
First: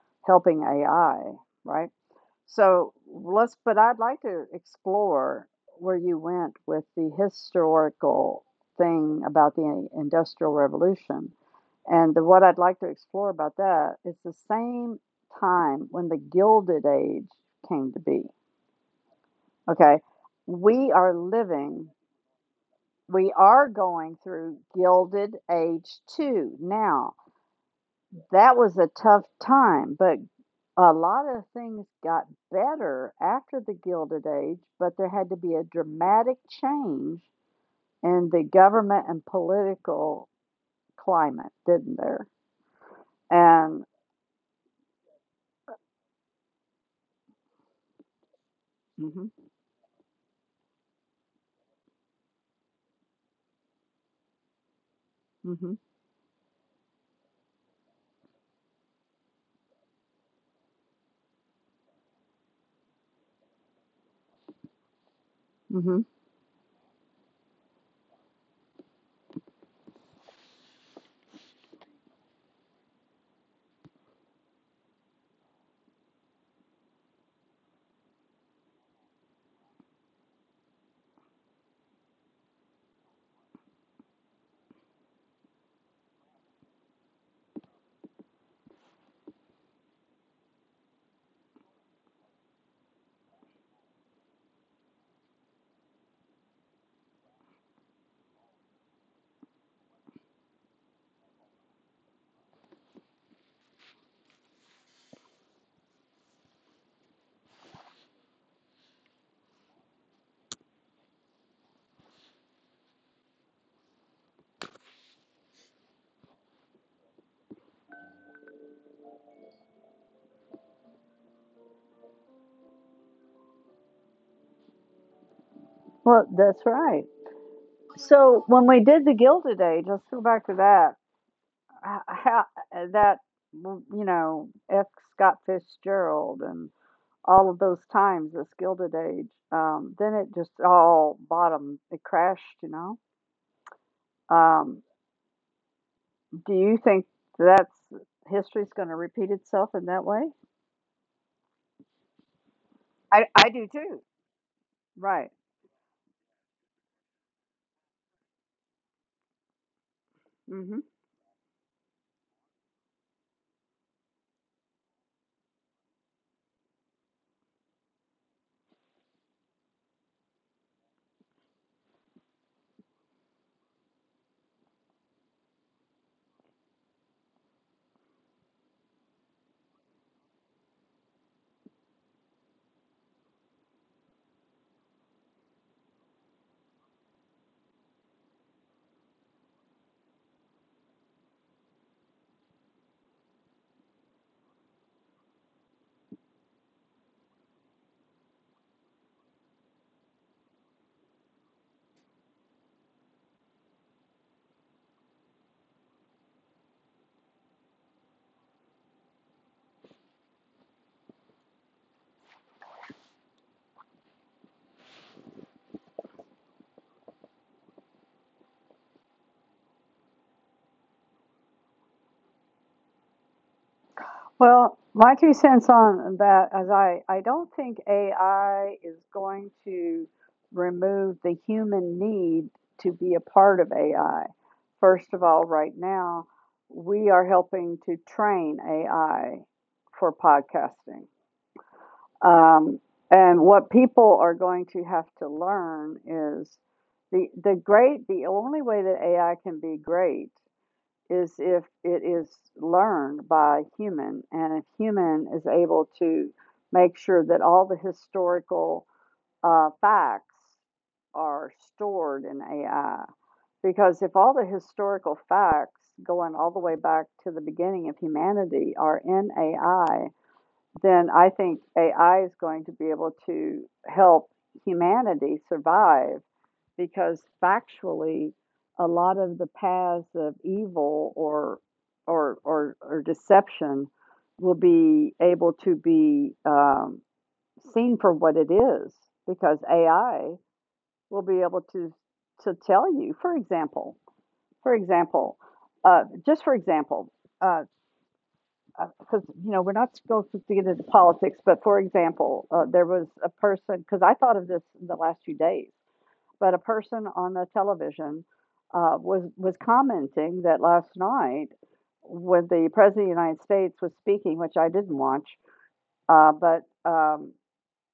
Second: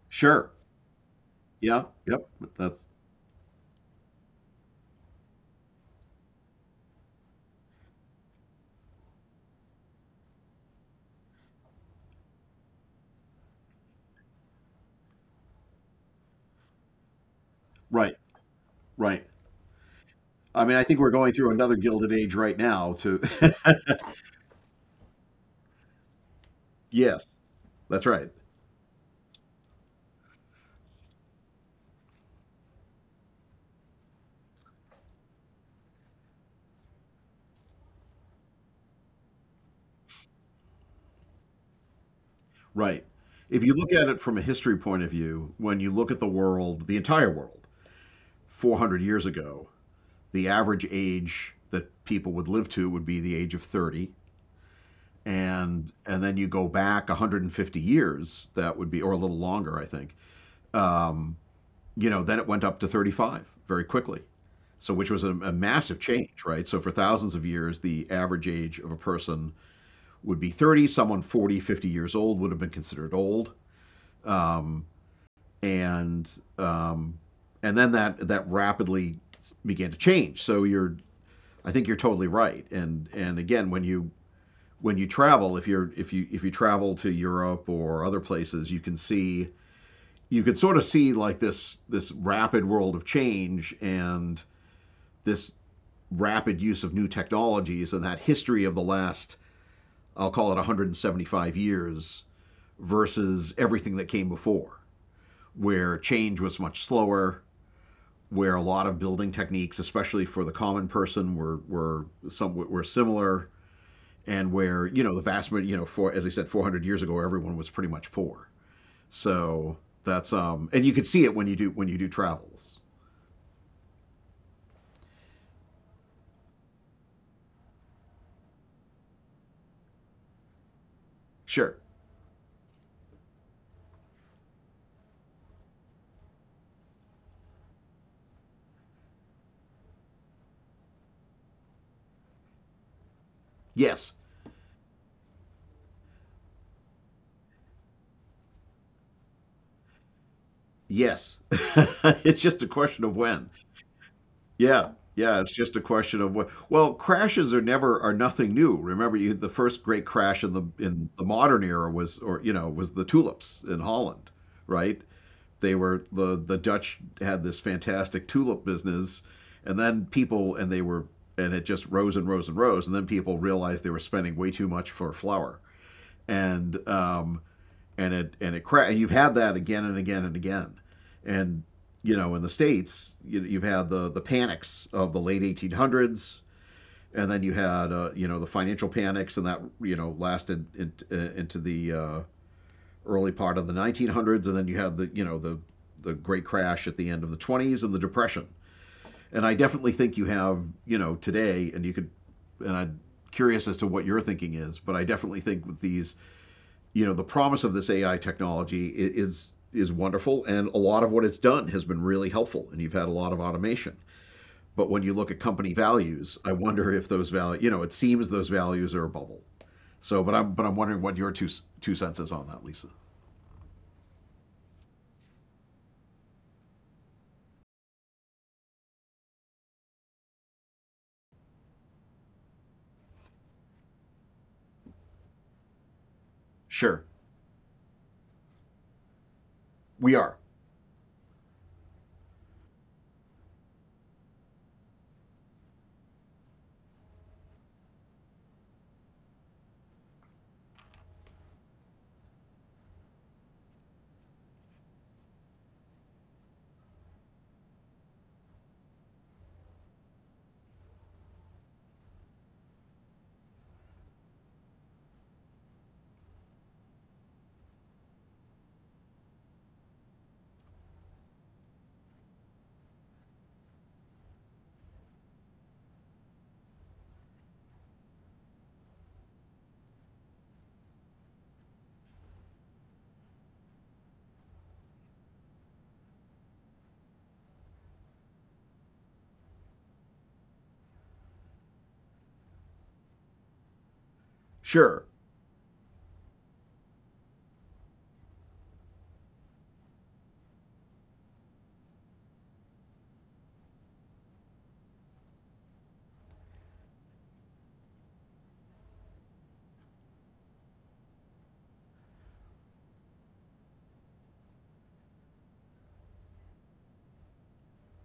Sure. helping AI, Yeah. right? Yep. That's But I'd like to explore where you went with the historical thing about the Industrial Revolution. And what I'd like to explore about that is the same time when the Gilded Age came to right. be. Right. Okay. I mean, I We think we're are going through another living, Gilded Age right now. To we are going through Gilded Age 2 now. Yes, that's right. That was a tough time, but a lot of things got better after the Gilded Age, but there had to be a dramatic change in the government and political climate, didn't there? Right. If you And look at it from a history point of view, when you look at the world, the entire world, 400 years Mhm, ago, the average age that people would live to would be the age of 30, mhm, and then you go back 150 years. That would be, or a little longer I think. um, you know, then it went up to 35 very quickly. So which was a massive mhm. change, right? So for thousands of years the average age of a person would be 30. Someone 40, 50 years old would have been considered old. um, and um, and then that rapidly began to change. So you're, I think you're totally right. And again when you travel, if you're if you travel to Europe or other places, you can see, you can sort of see like this rapid world of change and this rapid use of new technologies, and that history of the last, I'll call it 175 years, versus everything that came before, where change was much slower, where a lot of building techniques, especially for the common person, were similar, and where you know the vast you know for as I said, 400 years ago everyone was pretty much poor. So that's and you can see it when you do, when you do travels. Well, that's right. So when we did the Gilded Age, let's go back to that. Sure. h- How, that, F. Scott Fitzgerald and all of those times, this Gilded Age. Then it just all bottomed, it crashed. Yes. Um, Do you think that's history's going to repeat itself in that way? Yes. It's just a question of I, when. I do too. Yeah. Yeah. Right. It's just a question of what. Well, crashes are nothing new. Remember, you the first great crash in the Hmm. Modern era was, or you know, was the tulips in Holland, right? They were, the Dutch had this fantastic tulip business, and then people and they were and it just rose and rose and rose, and then people realized they were spending way too much for flour. and um, and you've had that again and again and again, and you know, in the states you, you've had the panics of the late 1800s, and then you had you know, the financial panics, and that you know lasted in, into the early part of the 1900s, and then you had the great crash at the end of the 20s and the depression. And I definitely think you have, you know, today, and you could, and I curious as to what your thinking is, but I definitely think with these, you know, the promise of this AI technology is wonderful, and a lot of what it's done has been really helpful, and you've had a lot of automation. But when you look at company values, I wonder if those value, you know, it seems those values are a bubble. So, but I'm wondering what your two cents is on that, Lisa. Well, my two cents on that is I don't think AI is going to remove the human need to be a part of AI. First of all, right now, Sure, we are helping to train AI we for are. podcasting. Um, and what people are going to have to learn is the only way that AI can be great is if it is learned by a human, and a human is able to make sure that all the historical facts are stored in AI. Because if all the historical facts going all the way back to the beginning of humanity are in AI, then I think AI is going to be able to help humanity survive, because factually, a lot of the paths of evil or deception will be able to be seen for what it is, because AI will be able to tell you. For Sure. example, uh, just for example. uh, because you know we're not supposed to get into politics, but for example, there was a person, because I thought of this in the last few days, but a person on the television, was commenting that last night when the president of the United States was speaking, which I didn't watch, but um,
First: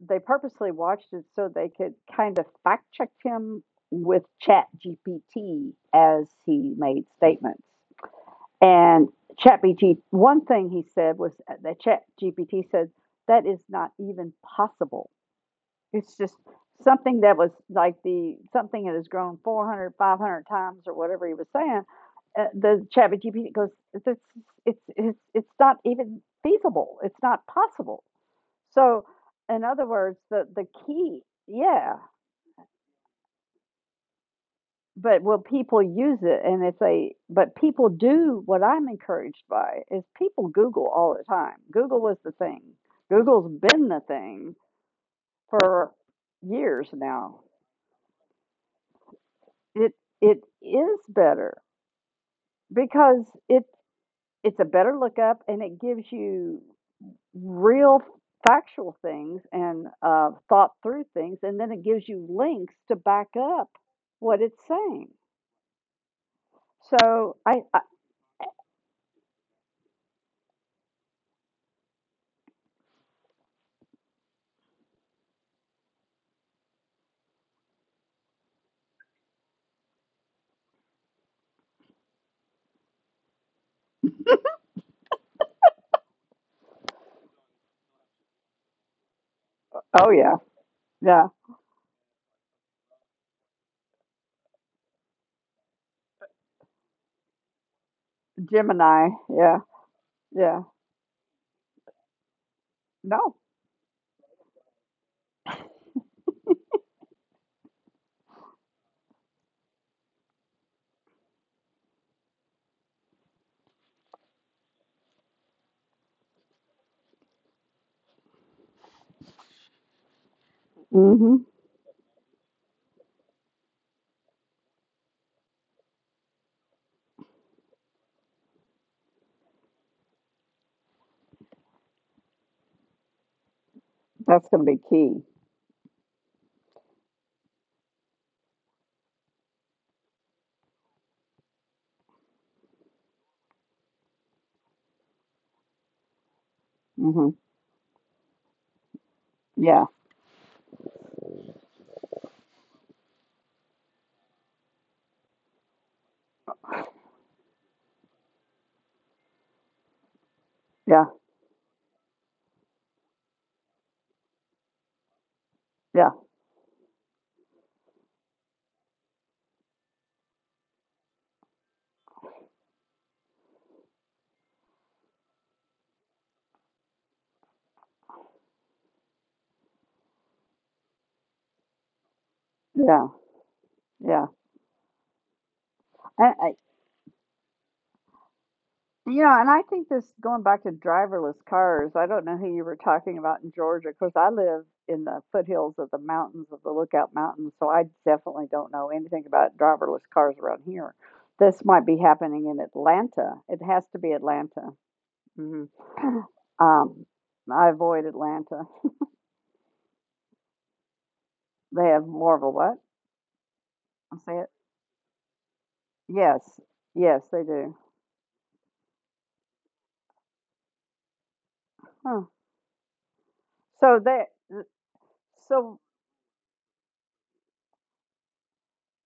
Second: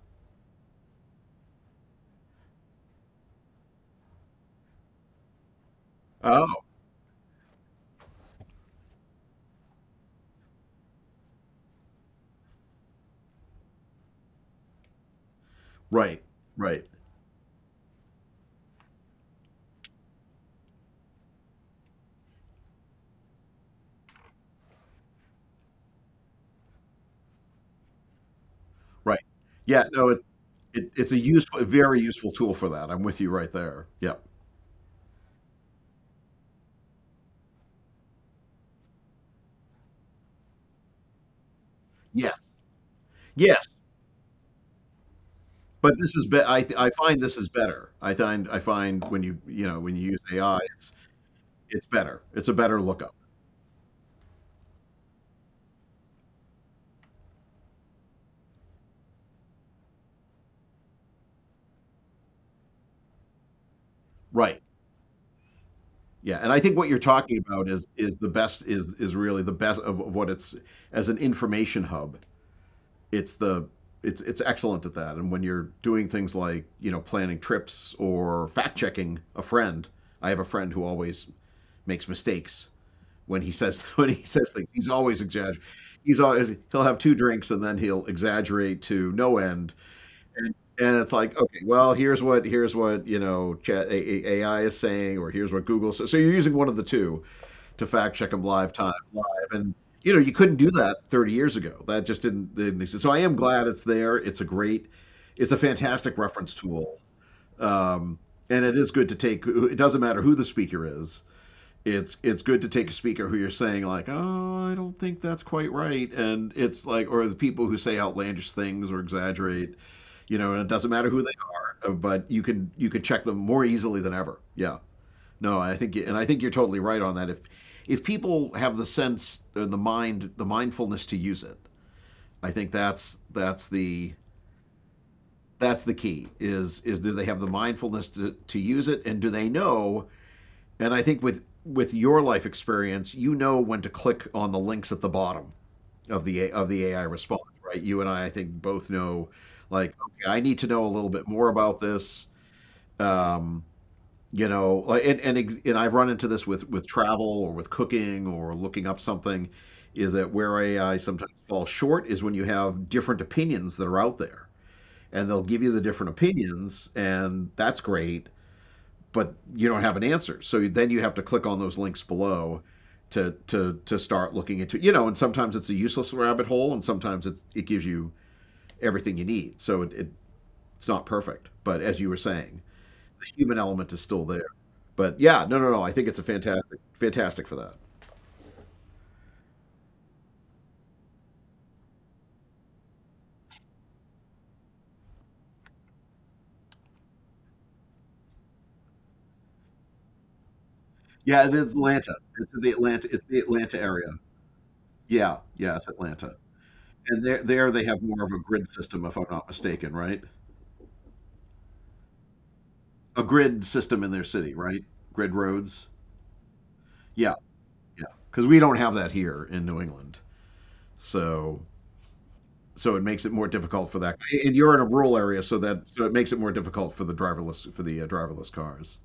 they purposely watched it so they could kind of fact check him with Chat GPT as Oh, he made statements. And ChatGPT, one thing he said was that ChatGPT said that is not even possible. It's right, just right, something that was like the something that has grown 400, 500 times, or whatever he was saying. The ChatGPT goes, it's not even feasible. It's not possible. So, right. in Yeah, other no, words, it, the it it's a key, useful, a yeah. very useful tool for that. I'm with you right there. Yep. But will people use it? And if they but people do. What I'm encouraged by is people Google all the time. Google was the Yes. thing. Google's Yes. been the thing for but this is be- I years find this now. is better. I find, I find when you know, It when you use it AI, it's is better it's better. It's a better lookup. because it's a better lookup, and it gives you real factual things, and thought through things, and then it gives you links to back up what it's Right. saying. Yeah. And I think what you're So talking about I is the best, is really the best of what it's, as an information hub. It's the, it's excellent at that. And when you're doing things like, you know, planning trips or fact checking a friend. I have a friend who always makes mistakes when he says, when he says things. He's always exaggerating. He's always, he'll have two drinks and then he'll exaggerate to no end. oh yeah. And it's Yeah. like, okay, well, here's what, here's what, you know, chat AI is saying, or here's what Google says. So you're using one of the two to fact check him live time, Gemini. live Yeah. and. You know, you couldn't Yeah. do that 30 years ago. That just didn't exist. So I am No. glad it's there. It's a great, it's a fantastic reference tool. Um, and it is good to take. It doesn't matter who the speaker is, it's good to take a speaker who you're saying, like, oh, I don't think that's quite right, and it's like, or the people who say outlandish things or exaggerate, you know, and it doesn't matter who Hmm. they are, but you can, you can check them more easily than ever. Yeah, no, I think, and I think you're totally right on that. If people have the sense or the mind, the mindfulness to use it, I think that's the, That's going to be key. that's the key, is do they have the mindfulness to use it, and do they know, and I think with your life experience, you know, when to click on the links at the bottom of the, of the AI Hmm. response, right? You and I think, both know, Yeah. like, okay, I need to know a little bit more about this. Um, you know, like, and I've run into this with travel or with cooking or looking up something, is that where AI Yeah. sometimes falls short is when you have different opinions that are out there, and they'll give you the Yeah. different opinions, and that's great, but you don't have an answer. So then you have to click on those links below to start looking into, you know, and sometimes it's a useless rabbit hole, and sometimes it's, it gives you everything you need, so it, it's not perfect, but as you were saying, Yeah. the human element is still Yeah. there. But yeah, no, no, no, I think it's a And I, fantastic, fantastic for that. you know, and I think this going back to driverless cars, I don't know who you were talking about in Georgia. Of course, I live in the foothills of the mountains of the Lookout Mountains, so I definitely don't know anything about driverless cars around here. Yeah, it's This might be Atlanta, happening in it's Atlanta. the It Atlanta has to area. be Atlanta. Yeah, Hmm. yeah, it's Atlanta. Um, And there I there they have avoid more of a Atlanta. grid system, if I'm not mistaken, right? They have more of a what? A grid system in I their say it. city, right? Grid roads. Yes, yes, Yeah. they do. Yeah, because we don't have that here in New England, so, Huh. so it makes it more difficult for So that. they. And you're in a rural area, so so that, so it makes it more difficult for the driverless, for the driverless cars.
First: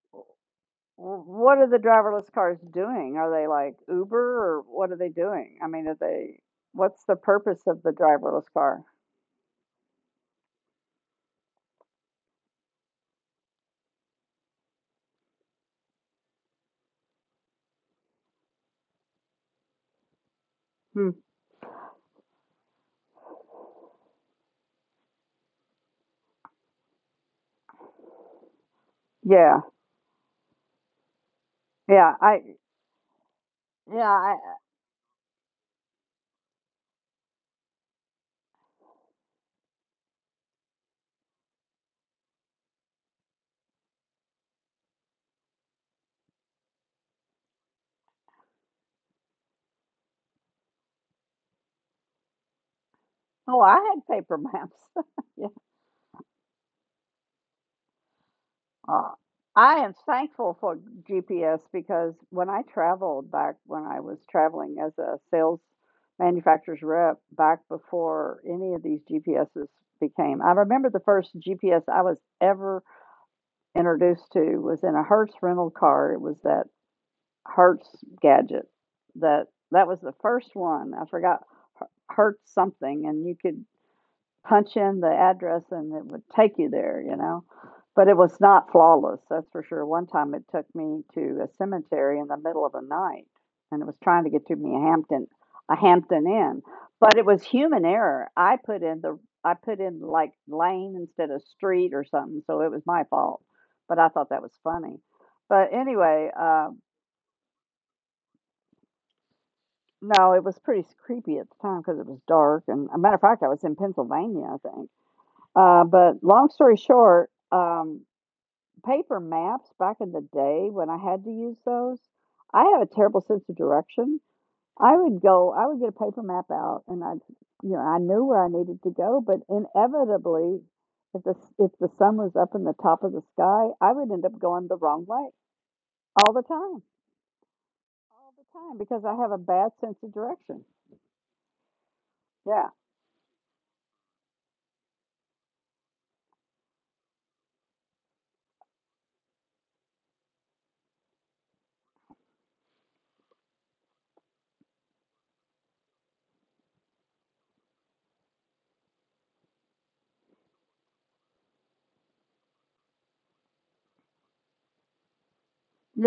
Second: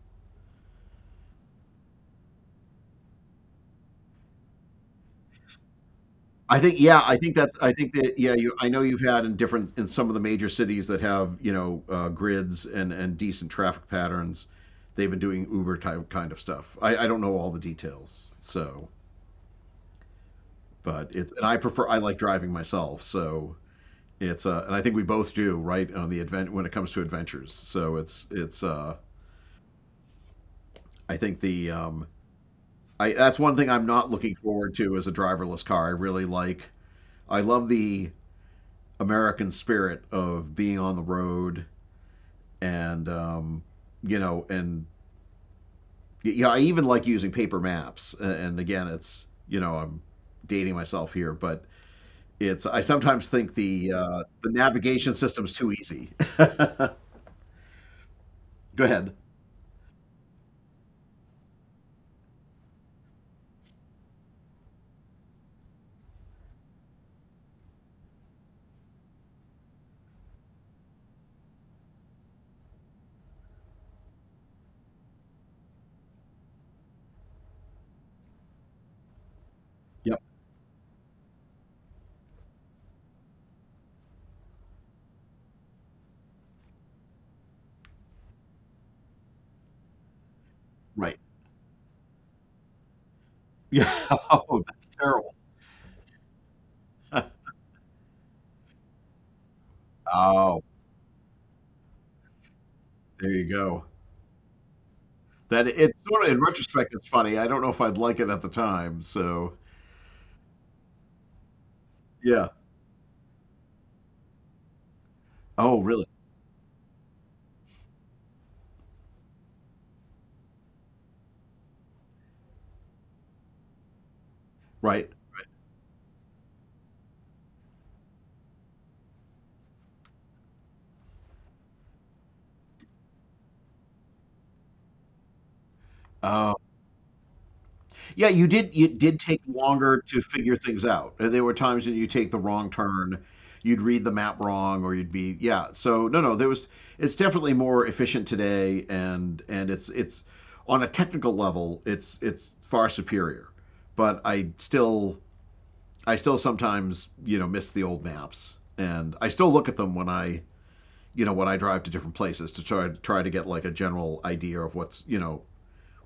w- what are the driverless cars doing? Are they like Uber, or what are they doing? I mean, are they, I think, yeah, what's the I think that's, purpose I of the think that, yeah, driverless you, I know car? you've had in different, in some of the major cities that have, you know, grids and decent traffic patterns, they've been doing Uber type kind of stuff. I don't know all the details, so, Hmm. but it's, and I prefer, I like driving myself, so. It's and I think we both do, right, on the advent when it comes to adventures. So it's Yeah. I think the Yeah, I I, that's one thing I'm not looking yeah, I forward to, as a driverless car. I really like, I love the American spirit of being on the road, and you know, and, yeah, I even like using paper maps. And again, it's, you know, I'm dating myself here, but it's, I sometimes think oh, I had paper the maps. navigation Yeah. system's too easy. Go Uh, ahead. I am thankful for GPS because when I traveled back when I was traveling as a sales manufacturer's rep back before any of these GPSs became, I remember the first GPS I was ever introduced to was in a Hertz rental car. It was that Hertz gadget, that was the Yep. first one. I forgot Hertz something, and you could punch in the address and it would take you there, you know. But it was not flawless, that's for sure. One time it took me Right. to a cemetery in the middle of the night, and it Yeah. was trying to get to Oh, me a that's Hampton terrible. a Hampton Inn. But it was human error. I put in like Oh, lane instead of street or something, so it was my there fault. you go. But I thought that was funny. That, But it's sort anyway, of, in retrospect, it's funny. I don't know if I'd like it at the time. So no, it was pretty creepy at the time because it was yeah. dark. And a matter of fact, I was in Pennsylvania, I think. Oh, really? But long story short, paper maps back in the day when I had to use those, I have a terrible sense of direction. Right. I would get a paper map out, and I I knew where I needed to go, but inevitably, if the, if the sun was up in the top of the sky, I would end up going the wrong way all the Oh, time, yeah. all the You did. time, It because I did have a take bad sense longer of to figure direction. things out. There were times when you take the wrong Yeah. turn, you'd read the map wrong, or you'd be, yeah. So no, no. There was. It's definitely more efficient today, and it's on a technical level, it's far superior. But I still sometimes, miss the old maps, and I still look at them when I, when I drive to different places to try to get like a general idea of what's,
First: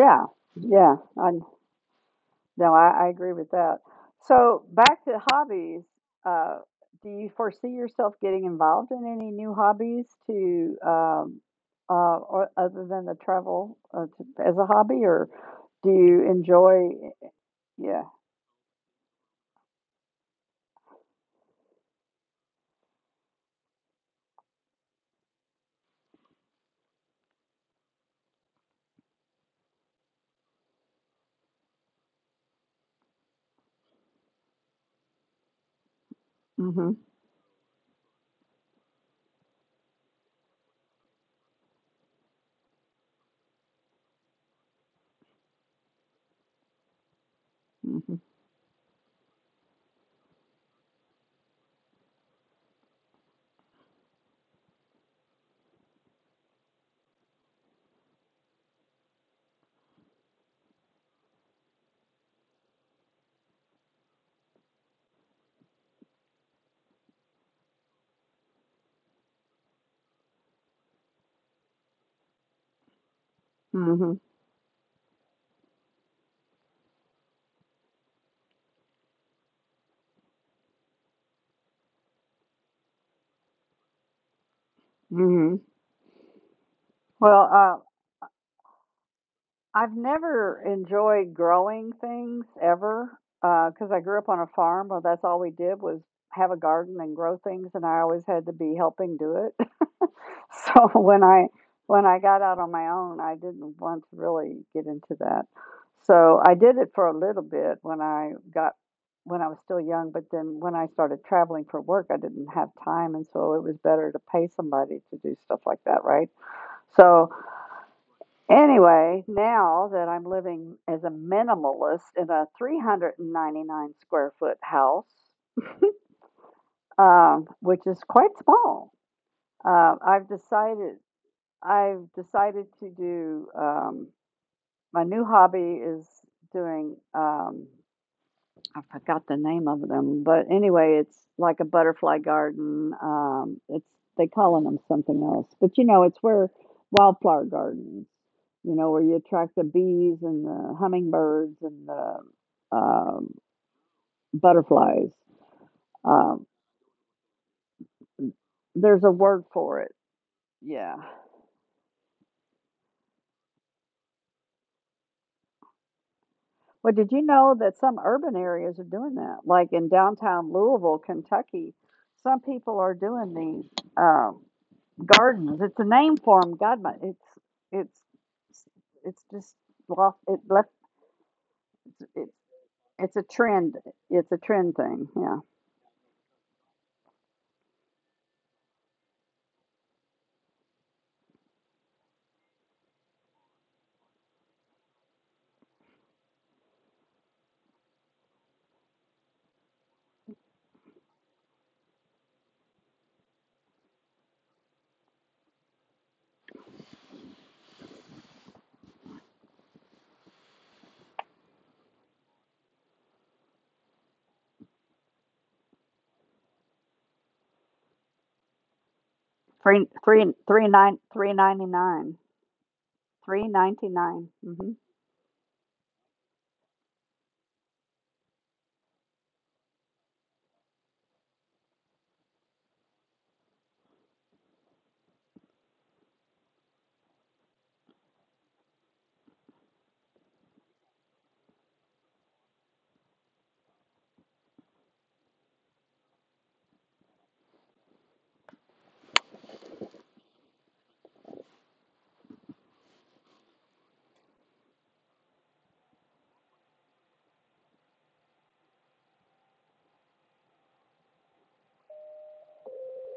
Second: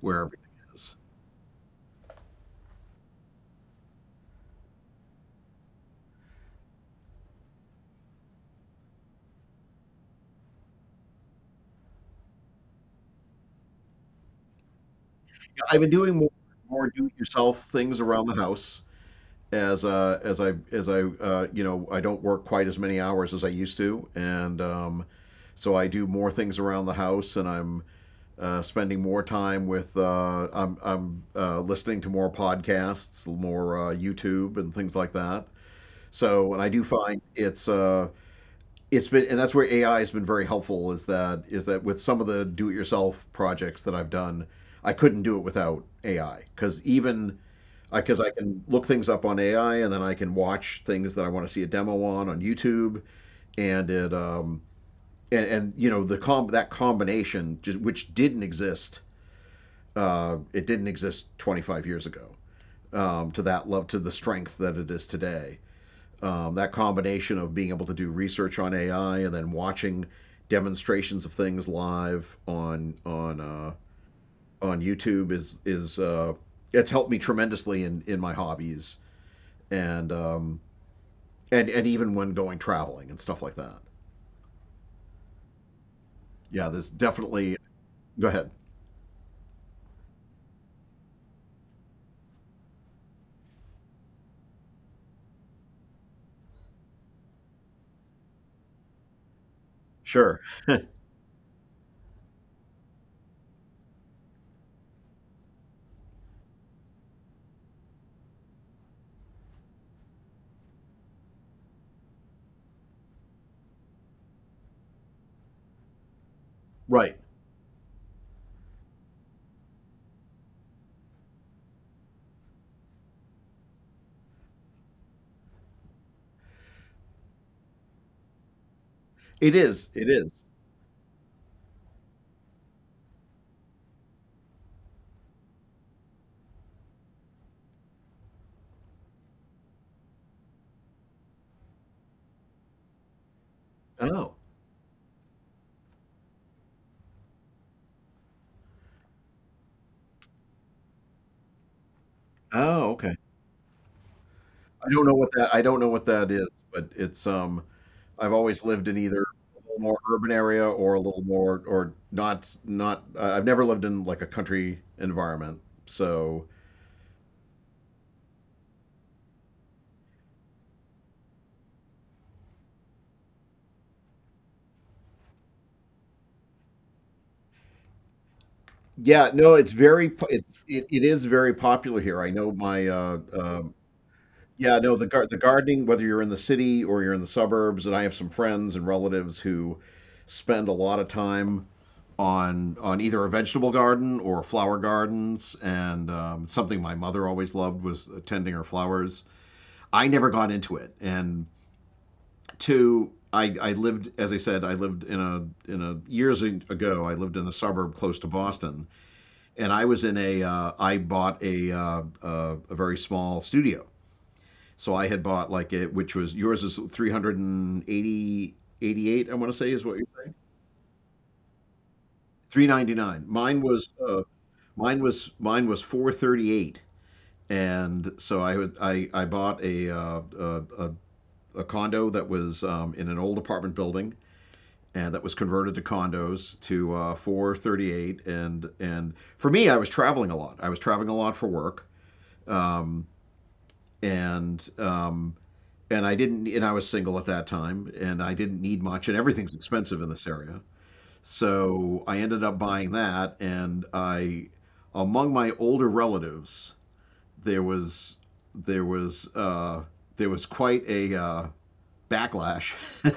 where everything is. Yeah. I, No, I agree with that. So back to hobbies. Uh, do you foresee yourself getting involved in any new hobbies to, or other than the travel, to, as a hobby, or I've do been doing you more enjoy? do-it-yourself things Yeah. around the house as I I don't work quite as many hours as I used to, and so I do more things around the house, and I'm spending more time with I'm listening to more podcasts, more YouTube, and things like that. So, and I do Hmm. find it's been, and that's where AI has been very helpful. Is that with some of the do-it-yourself projects that I've done, I couldn't do it without AI because even I because Hmm. I can look things up on AI, and then I can watch things that I want to see a demo on YouTube, and it um and the combination which didn't exist it didn't exist 25 years ago, to that love to the strength that it is today. That combination of being able to do research on AI and then watching demonstrations of things live on Hmm. on YouTube is it's helped me tremendously in my hobbies, and um, and even when going traveling and stuff like that. Hmm. Yeah, there's Well, definitely. Go ahead. I've never enjoyed growing things ever, because I grew up on a farm, where that's all we did was have a garden and grow things, and I always had to be helping do it. Sure. So when I got out on my own, I didn't want to really get into that. So I did it for a little bit when I was still young, but then when I started traveling for work, I didn't have time, and so it was better to pay somebody to do stuff like that, right? Right. So anyway, now that I'm living as a minimalist in a 399 square foot house, which is quite small, It is. It I've is. decided. I've decided to do, my new hobby is doing, I forgot the name of them, but anyway, it's like a butterfly garden. It's they Oh. calling them something else, but you know, it's where wildflower gardens, you know, where you attract the bees and the hummingbirds and the, Oh. Okay. um, I don't butterflies. know what that. I don't know what that Um, is, but it's. I've always lived in there's a either word a little for it. more urban area or Yeah. a little more or not I've never lived in like a country environment. So Well, did you know that some urban areas are doing that? Like in downtown Louisville, Kentucky, some people are doing these gardens. It's a name for them. God, my, it's it's yeah, no, just it's very lost. It left. It is very popular here. I It, know my it's a trend. It's a trend yeah, no, thing. The Yeah, gardening, whether you're in the city or you're in the suburbs, and I have some friends and relatives who spend a lot of time on either a vegetable garden or flower gardens, and something my mother always loved was tending her flowers. I never got into it, and two, I lived, as I said, I lived in a years ago. I lived in a suburb close to Boston, and I was in a. I bought a very small studio. So I had bought like it, which was yours is 380 88 I want to say is three what you're three saying. three nine three ninety nine 399. three Mine was ninety uh, nine. Mm-hmm. mine was mine was 438. And so I would I bought a a condo that was in an old apartment building, and that was converted to condos to 438. And for me, I was traveling a lot, I was traveling a lot for work, um, and um, and I didn't and I was single at that time, and I didn't need much, and everything's expensive in this area, so I ended up buying that. And I, among my older relatives, there was there was uh, there was quite a backlash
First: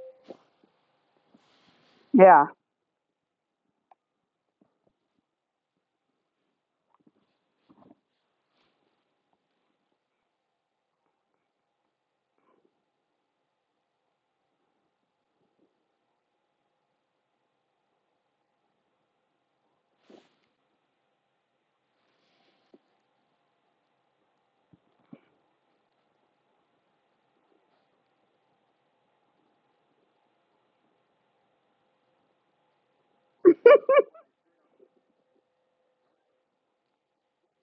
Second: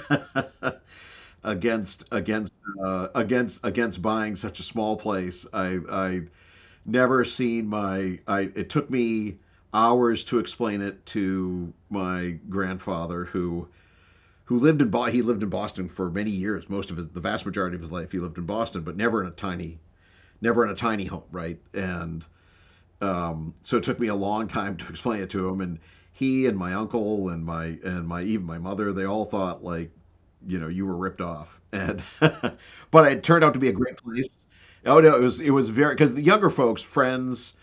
against Yeah. against against against buying such a small place. I never seen my I it took me hours to explain it to my grandfather who lived in he lived in Boston for many years. Most of his the vast majority of his life he lived in Boston, but never in a tiny, never in a tiny home, right? And so it took me a long time to explain it to him, and he and my uncle and my even my mother, they all thought like, you know, you were ripped off. And but it turned out to be a great place. Oh no, it was very because the younger folks, friends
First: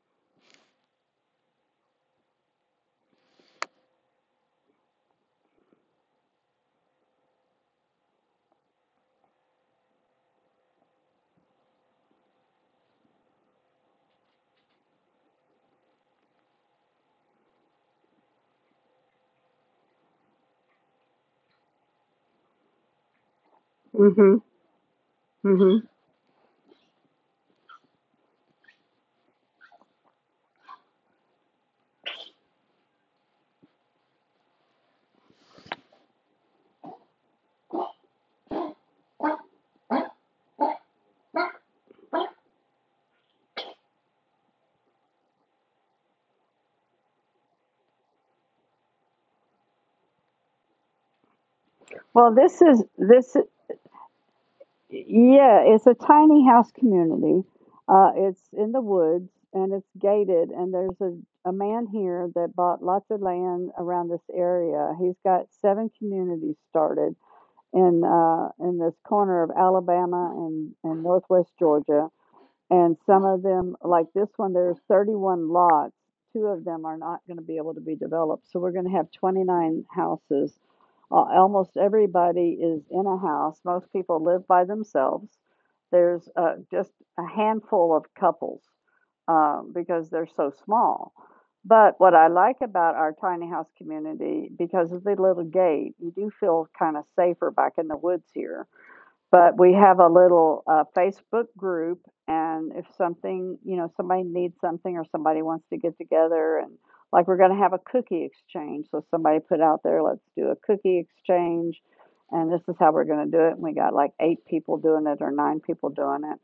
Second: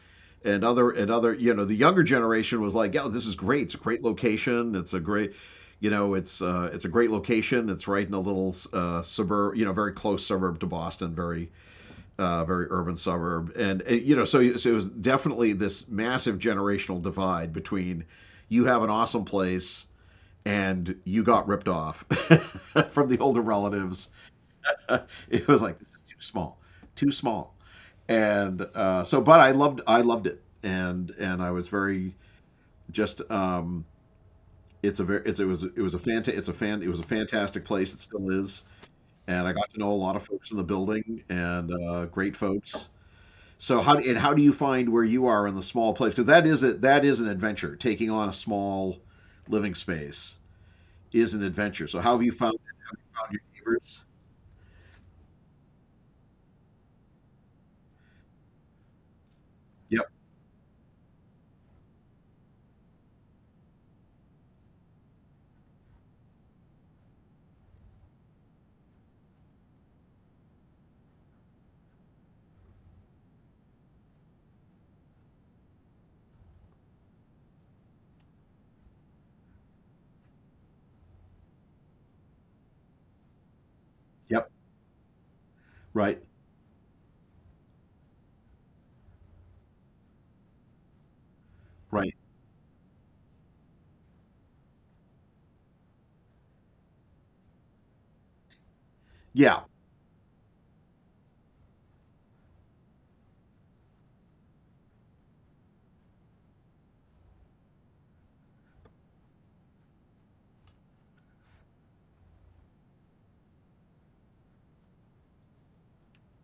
and other, you know, the younger generation was like, yeah, this is great. It's a great location. It's a great, you know, it's a great location. It's right in a little suburb, you know, very close suburb to Boston, very very urban suburb, and, you know, so, so it was definitely this massive generational divide between you have an awesome place and you got ripped off from the older relatives. Mm-hmm. It was like Mm-hmm. this is too small, and so but I loved it, and I was very just it was a it was a fantastic place, it still is, and I got to know a lot of folks in the building, and great folks. So how do you find where you are in the small place? Because that is it. That is an adventure. Taking on a small living space is an adventure. So how have you Well, found, this is found this. your neighbors? Yeah, it's a tiny house community. It's in the woods and it's Yep. gated. And there's a man here that bought lots of land around this area. He's got seven communities started in, in this corner of Alabama and Northwest Georgia. And some of them, like this one, there's 31 lots. Two of them are not going to be able to be developed. So we're going to have 29 houses. Almost everybody is in a house. Most people live Yep. by themselves. Right. There's just a handful of couples, because they're so small. But what Right. I like about our tiny house community, because of the little gate, you do feel kind of safer back in the woods here, but Yeah. we have a little Facebook group, and if something, you know, somebody needs something or somebody wants to get together, and like we're going to have a cookie exchange. So somebody put out there, let's do a cookie exchange, and this is how we're going to do it. And we got like eight people doing it or nine people doing it.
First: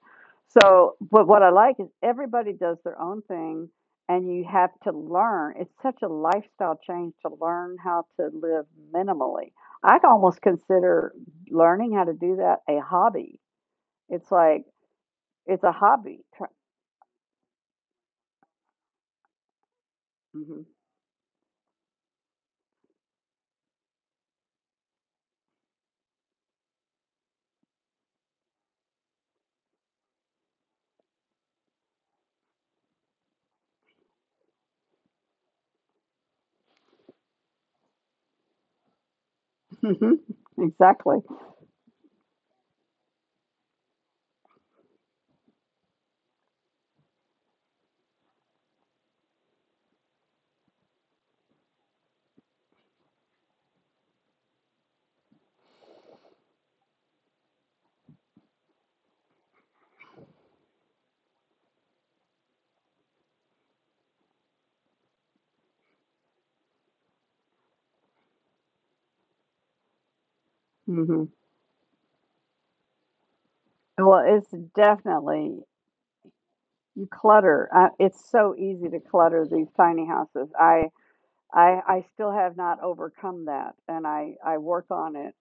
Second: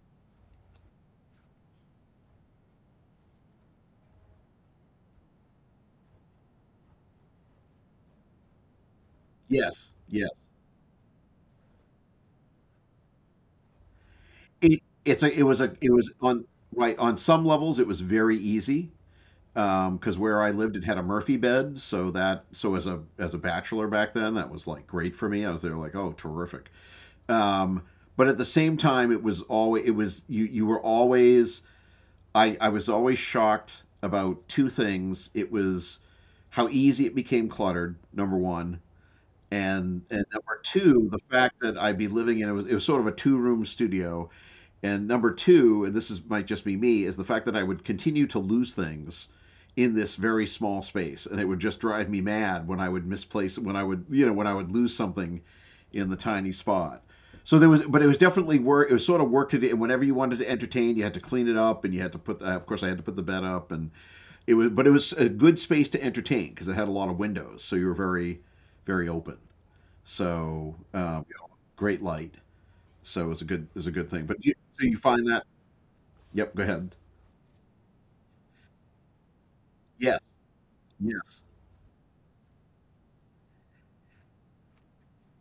So, but what I like is everybody does their own thing, and you have to learn. It's such a lifestyle change to learn how to live minimally. Yes. I Yes. almost consider learning how to do that a hobby. It's like It it's it's a a it was hobby. on Tr- right on some levels it was very easy because where I Mhm. lived it had a Murphy bed, so that, so as a bachelor back then, that was like great for me. I was there like oh terrific. Um, but at the same time, it was always it was you were always I was always shocked about two things. It was how easy it became cluttered. Number one. And, Mhm. and number two, Exactly. the fact that I'd be living in it was sort of a two room studio, and number two, and this is might just be me, is the fact that I would continue to lose things in this very small space, and it would just drive me mad when I would misplace when I would when I would lose something in the tiny spot. So there was, but it was definitely work. It was sort of work to do. And whenever you wanted to entertain, you had to clean it up, and you had to put. The, of course, I had to put the bed up, and it was. But it was a good space to entertain because it had a lot of windows, so you were very, very open. So Hmm. Great light. So it was a good, it was a good Well, thing. But it's you, so you find that definitely Yep, go ahead. you clutter. It's so easy to clutter these tiny Yes. houses. I Yes. I I still have not overcome that, and I work on it,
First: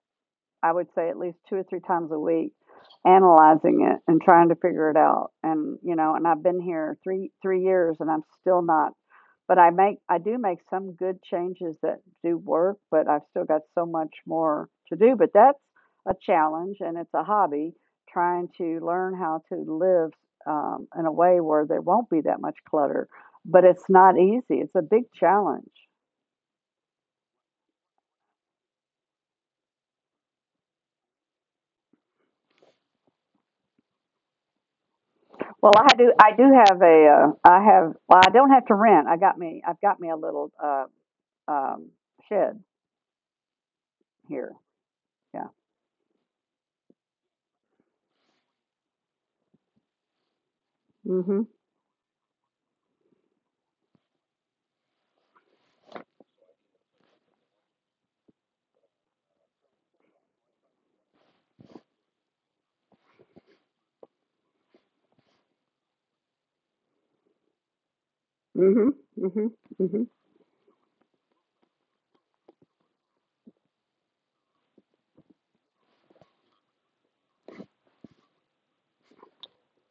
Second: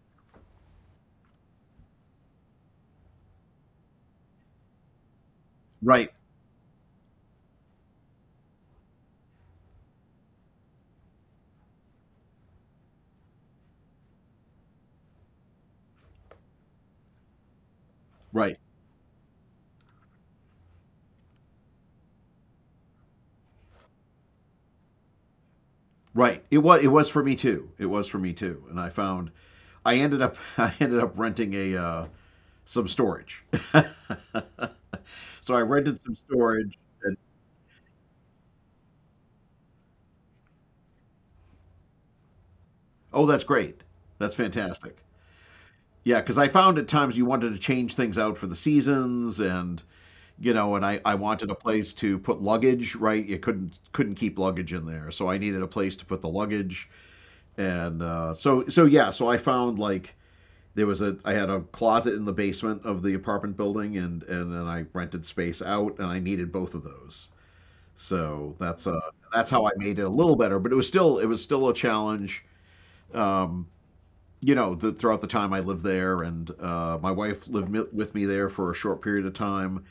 I would say at least two or three times a week, analyzing it and trying to figure it out. And you Right. know, and I've been here three three years, and I'm still not. But I do make some good changes that do work, but I've still got so much more to do. But that's a challenge, and it's a hobby trying Right. to learn how to live, in a way where there won't be that much clutter. But it's not easy. It's a big challenge. Right. It was for me too. It was for me too. And I found I ended up I ended up renting a some storage. So I Well, I rented do. some I do storage, have a. and I have. Well, I don't have to rent. I've got me a little um, shed oh that's great. That's here. fantastic. Yeah. Yeah, because I found at times you wanted to change things out for the seasons, and you know, and I Mhm. wanted a place to put luggage, right? You couldn't keep luggage in there. So I needed a place to put the luggage. And so yeah, so I found like there was a I had a closet in the basement of the apartment building, and then I rented space out, and I needed both of those. So Mhm. That's Mhm. how I made it a Mhm. little better, but it was still a challenge. Um, you know, the, throughout the time I lived there, and my wife lived with me there for a short period of time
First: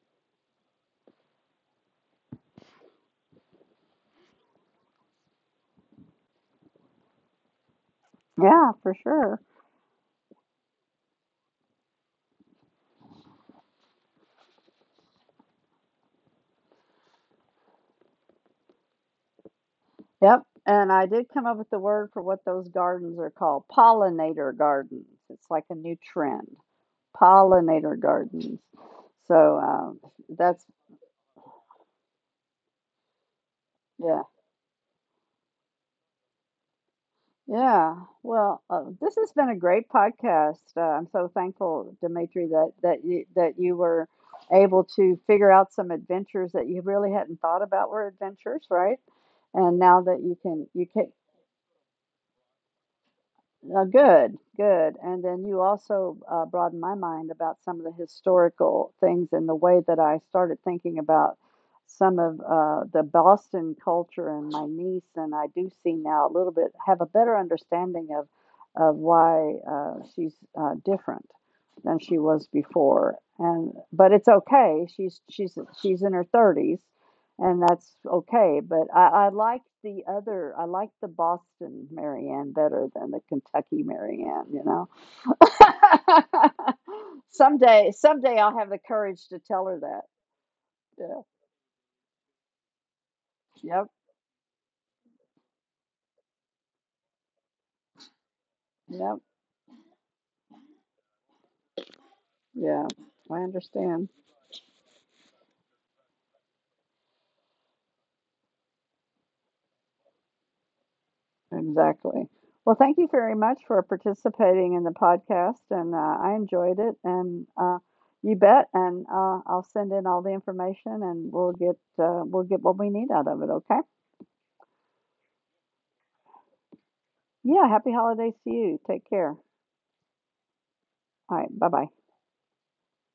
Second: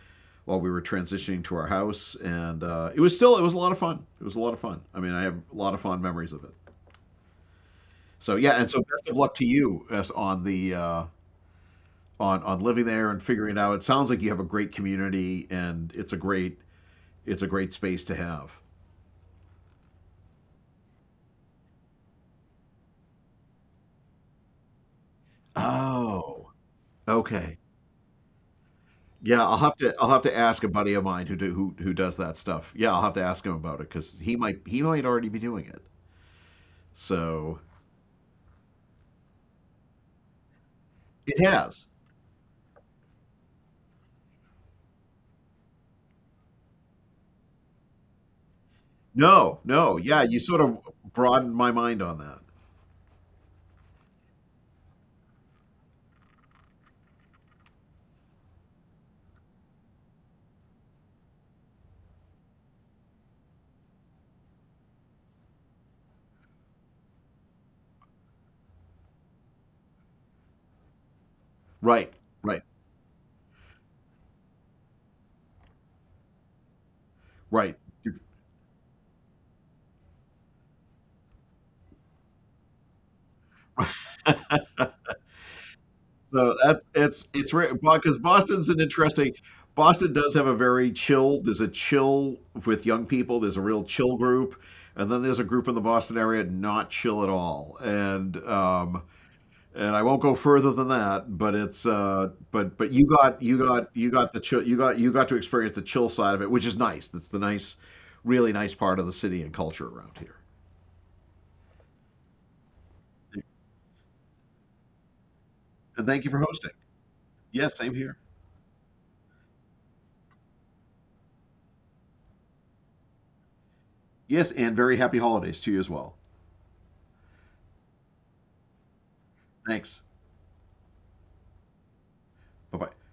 while we were transitioning to our house, and it was a lot of fun. It was a lot of fun. I mean, I have a lot of fond memories of it. So yeah, and Yeah, so for best of luck sure. to you as on the on living there and figuring it out. It sounds like you have a great community, and it's a great space to have. Yep. And I did come up with the word for what those gardens are called. Pollinator gardens. It's like a new Oh, trend. okay. Pollinator gardens. Yeah, So I'll have to ask that's a buddy of mine who does that stuff. Yeah, I'll have to ask him about it because yeah. He might already be doing it. So Yeah. Well, this has been a great podcast. I'm so it has. thankful, Dimitri, that you were able to figure out some adventures that you really hadn't thought about were adventures, right? No, And no, now that yeah, you you sort can, of you can. broadened my mind on that. Good, good. And then you also broadened my mind about some of the historical things and the way that I started thinking about some of the Boston culture and my niece. And I do see now a little bit, have a better understanding of why she's different than Right, she was right, before. And but it's okay. She's in her 30s and right. that's okay, but I like the Boston Marianne better than the Kentucky Marianne. You know? So that's it's Someday, because someday I'll Boston's have the an courage interesting. to tell her that. Boston does have a very Yeah. chill. There's a chill with young people. There's a real Yep. chill group, and then there's a group in the Boston area not chill at all. And Yep. I won't go further than that. But it's Yeah. but you I got you got understand. you got the chill, you got to experience the chill side of it, which is nice. That's the nice, really nice part of the city and culture around here. Exactly. Well, thank you very much for participating in the podcast, and And thank you I for hosting. enjoyed it. And Yes, same here. you bet. And I'll send in all the information, and we'll get what we need out of it. Okay. Yes, and very happy holidays to you as well. Yeah, happy holidays to you. Take care. Thanks. All right, bye-bye. Bye bye.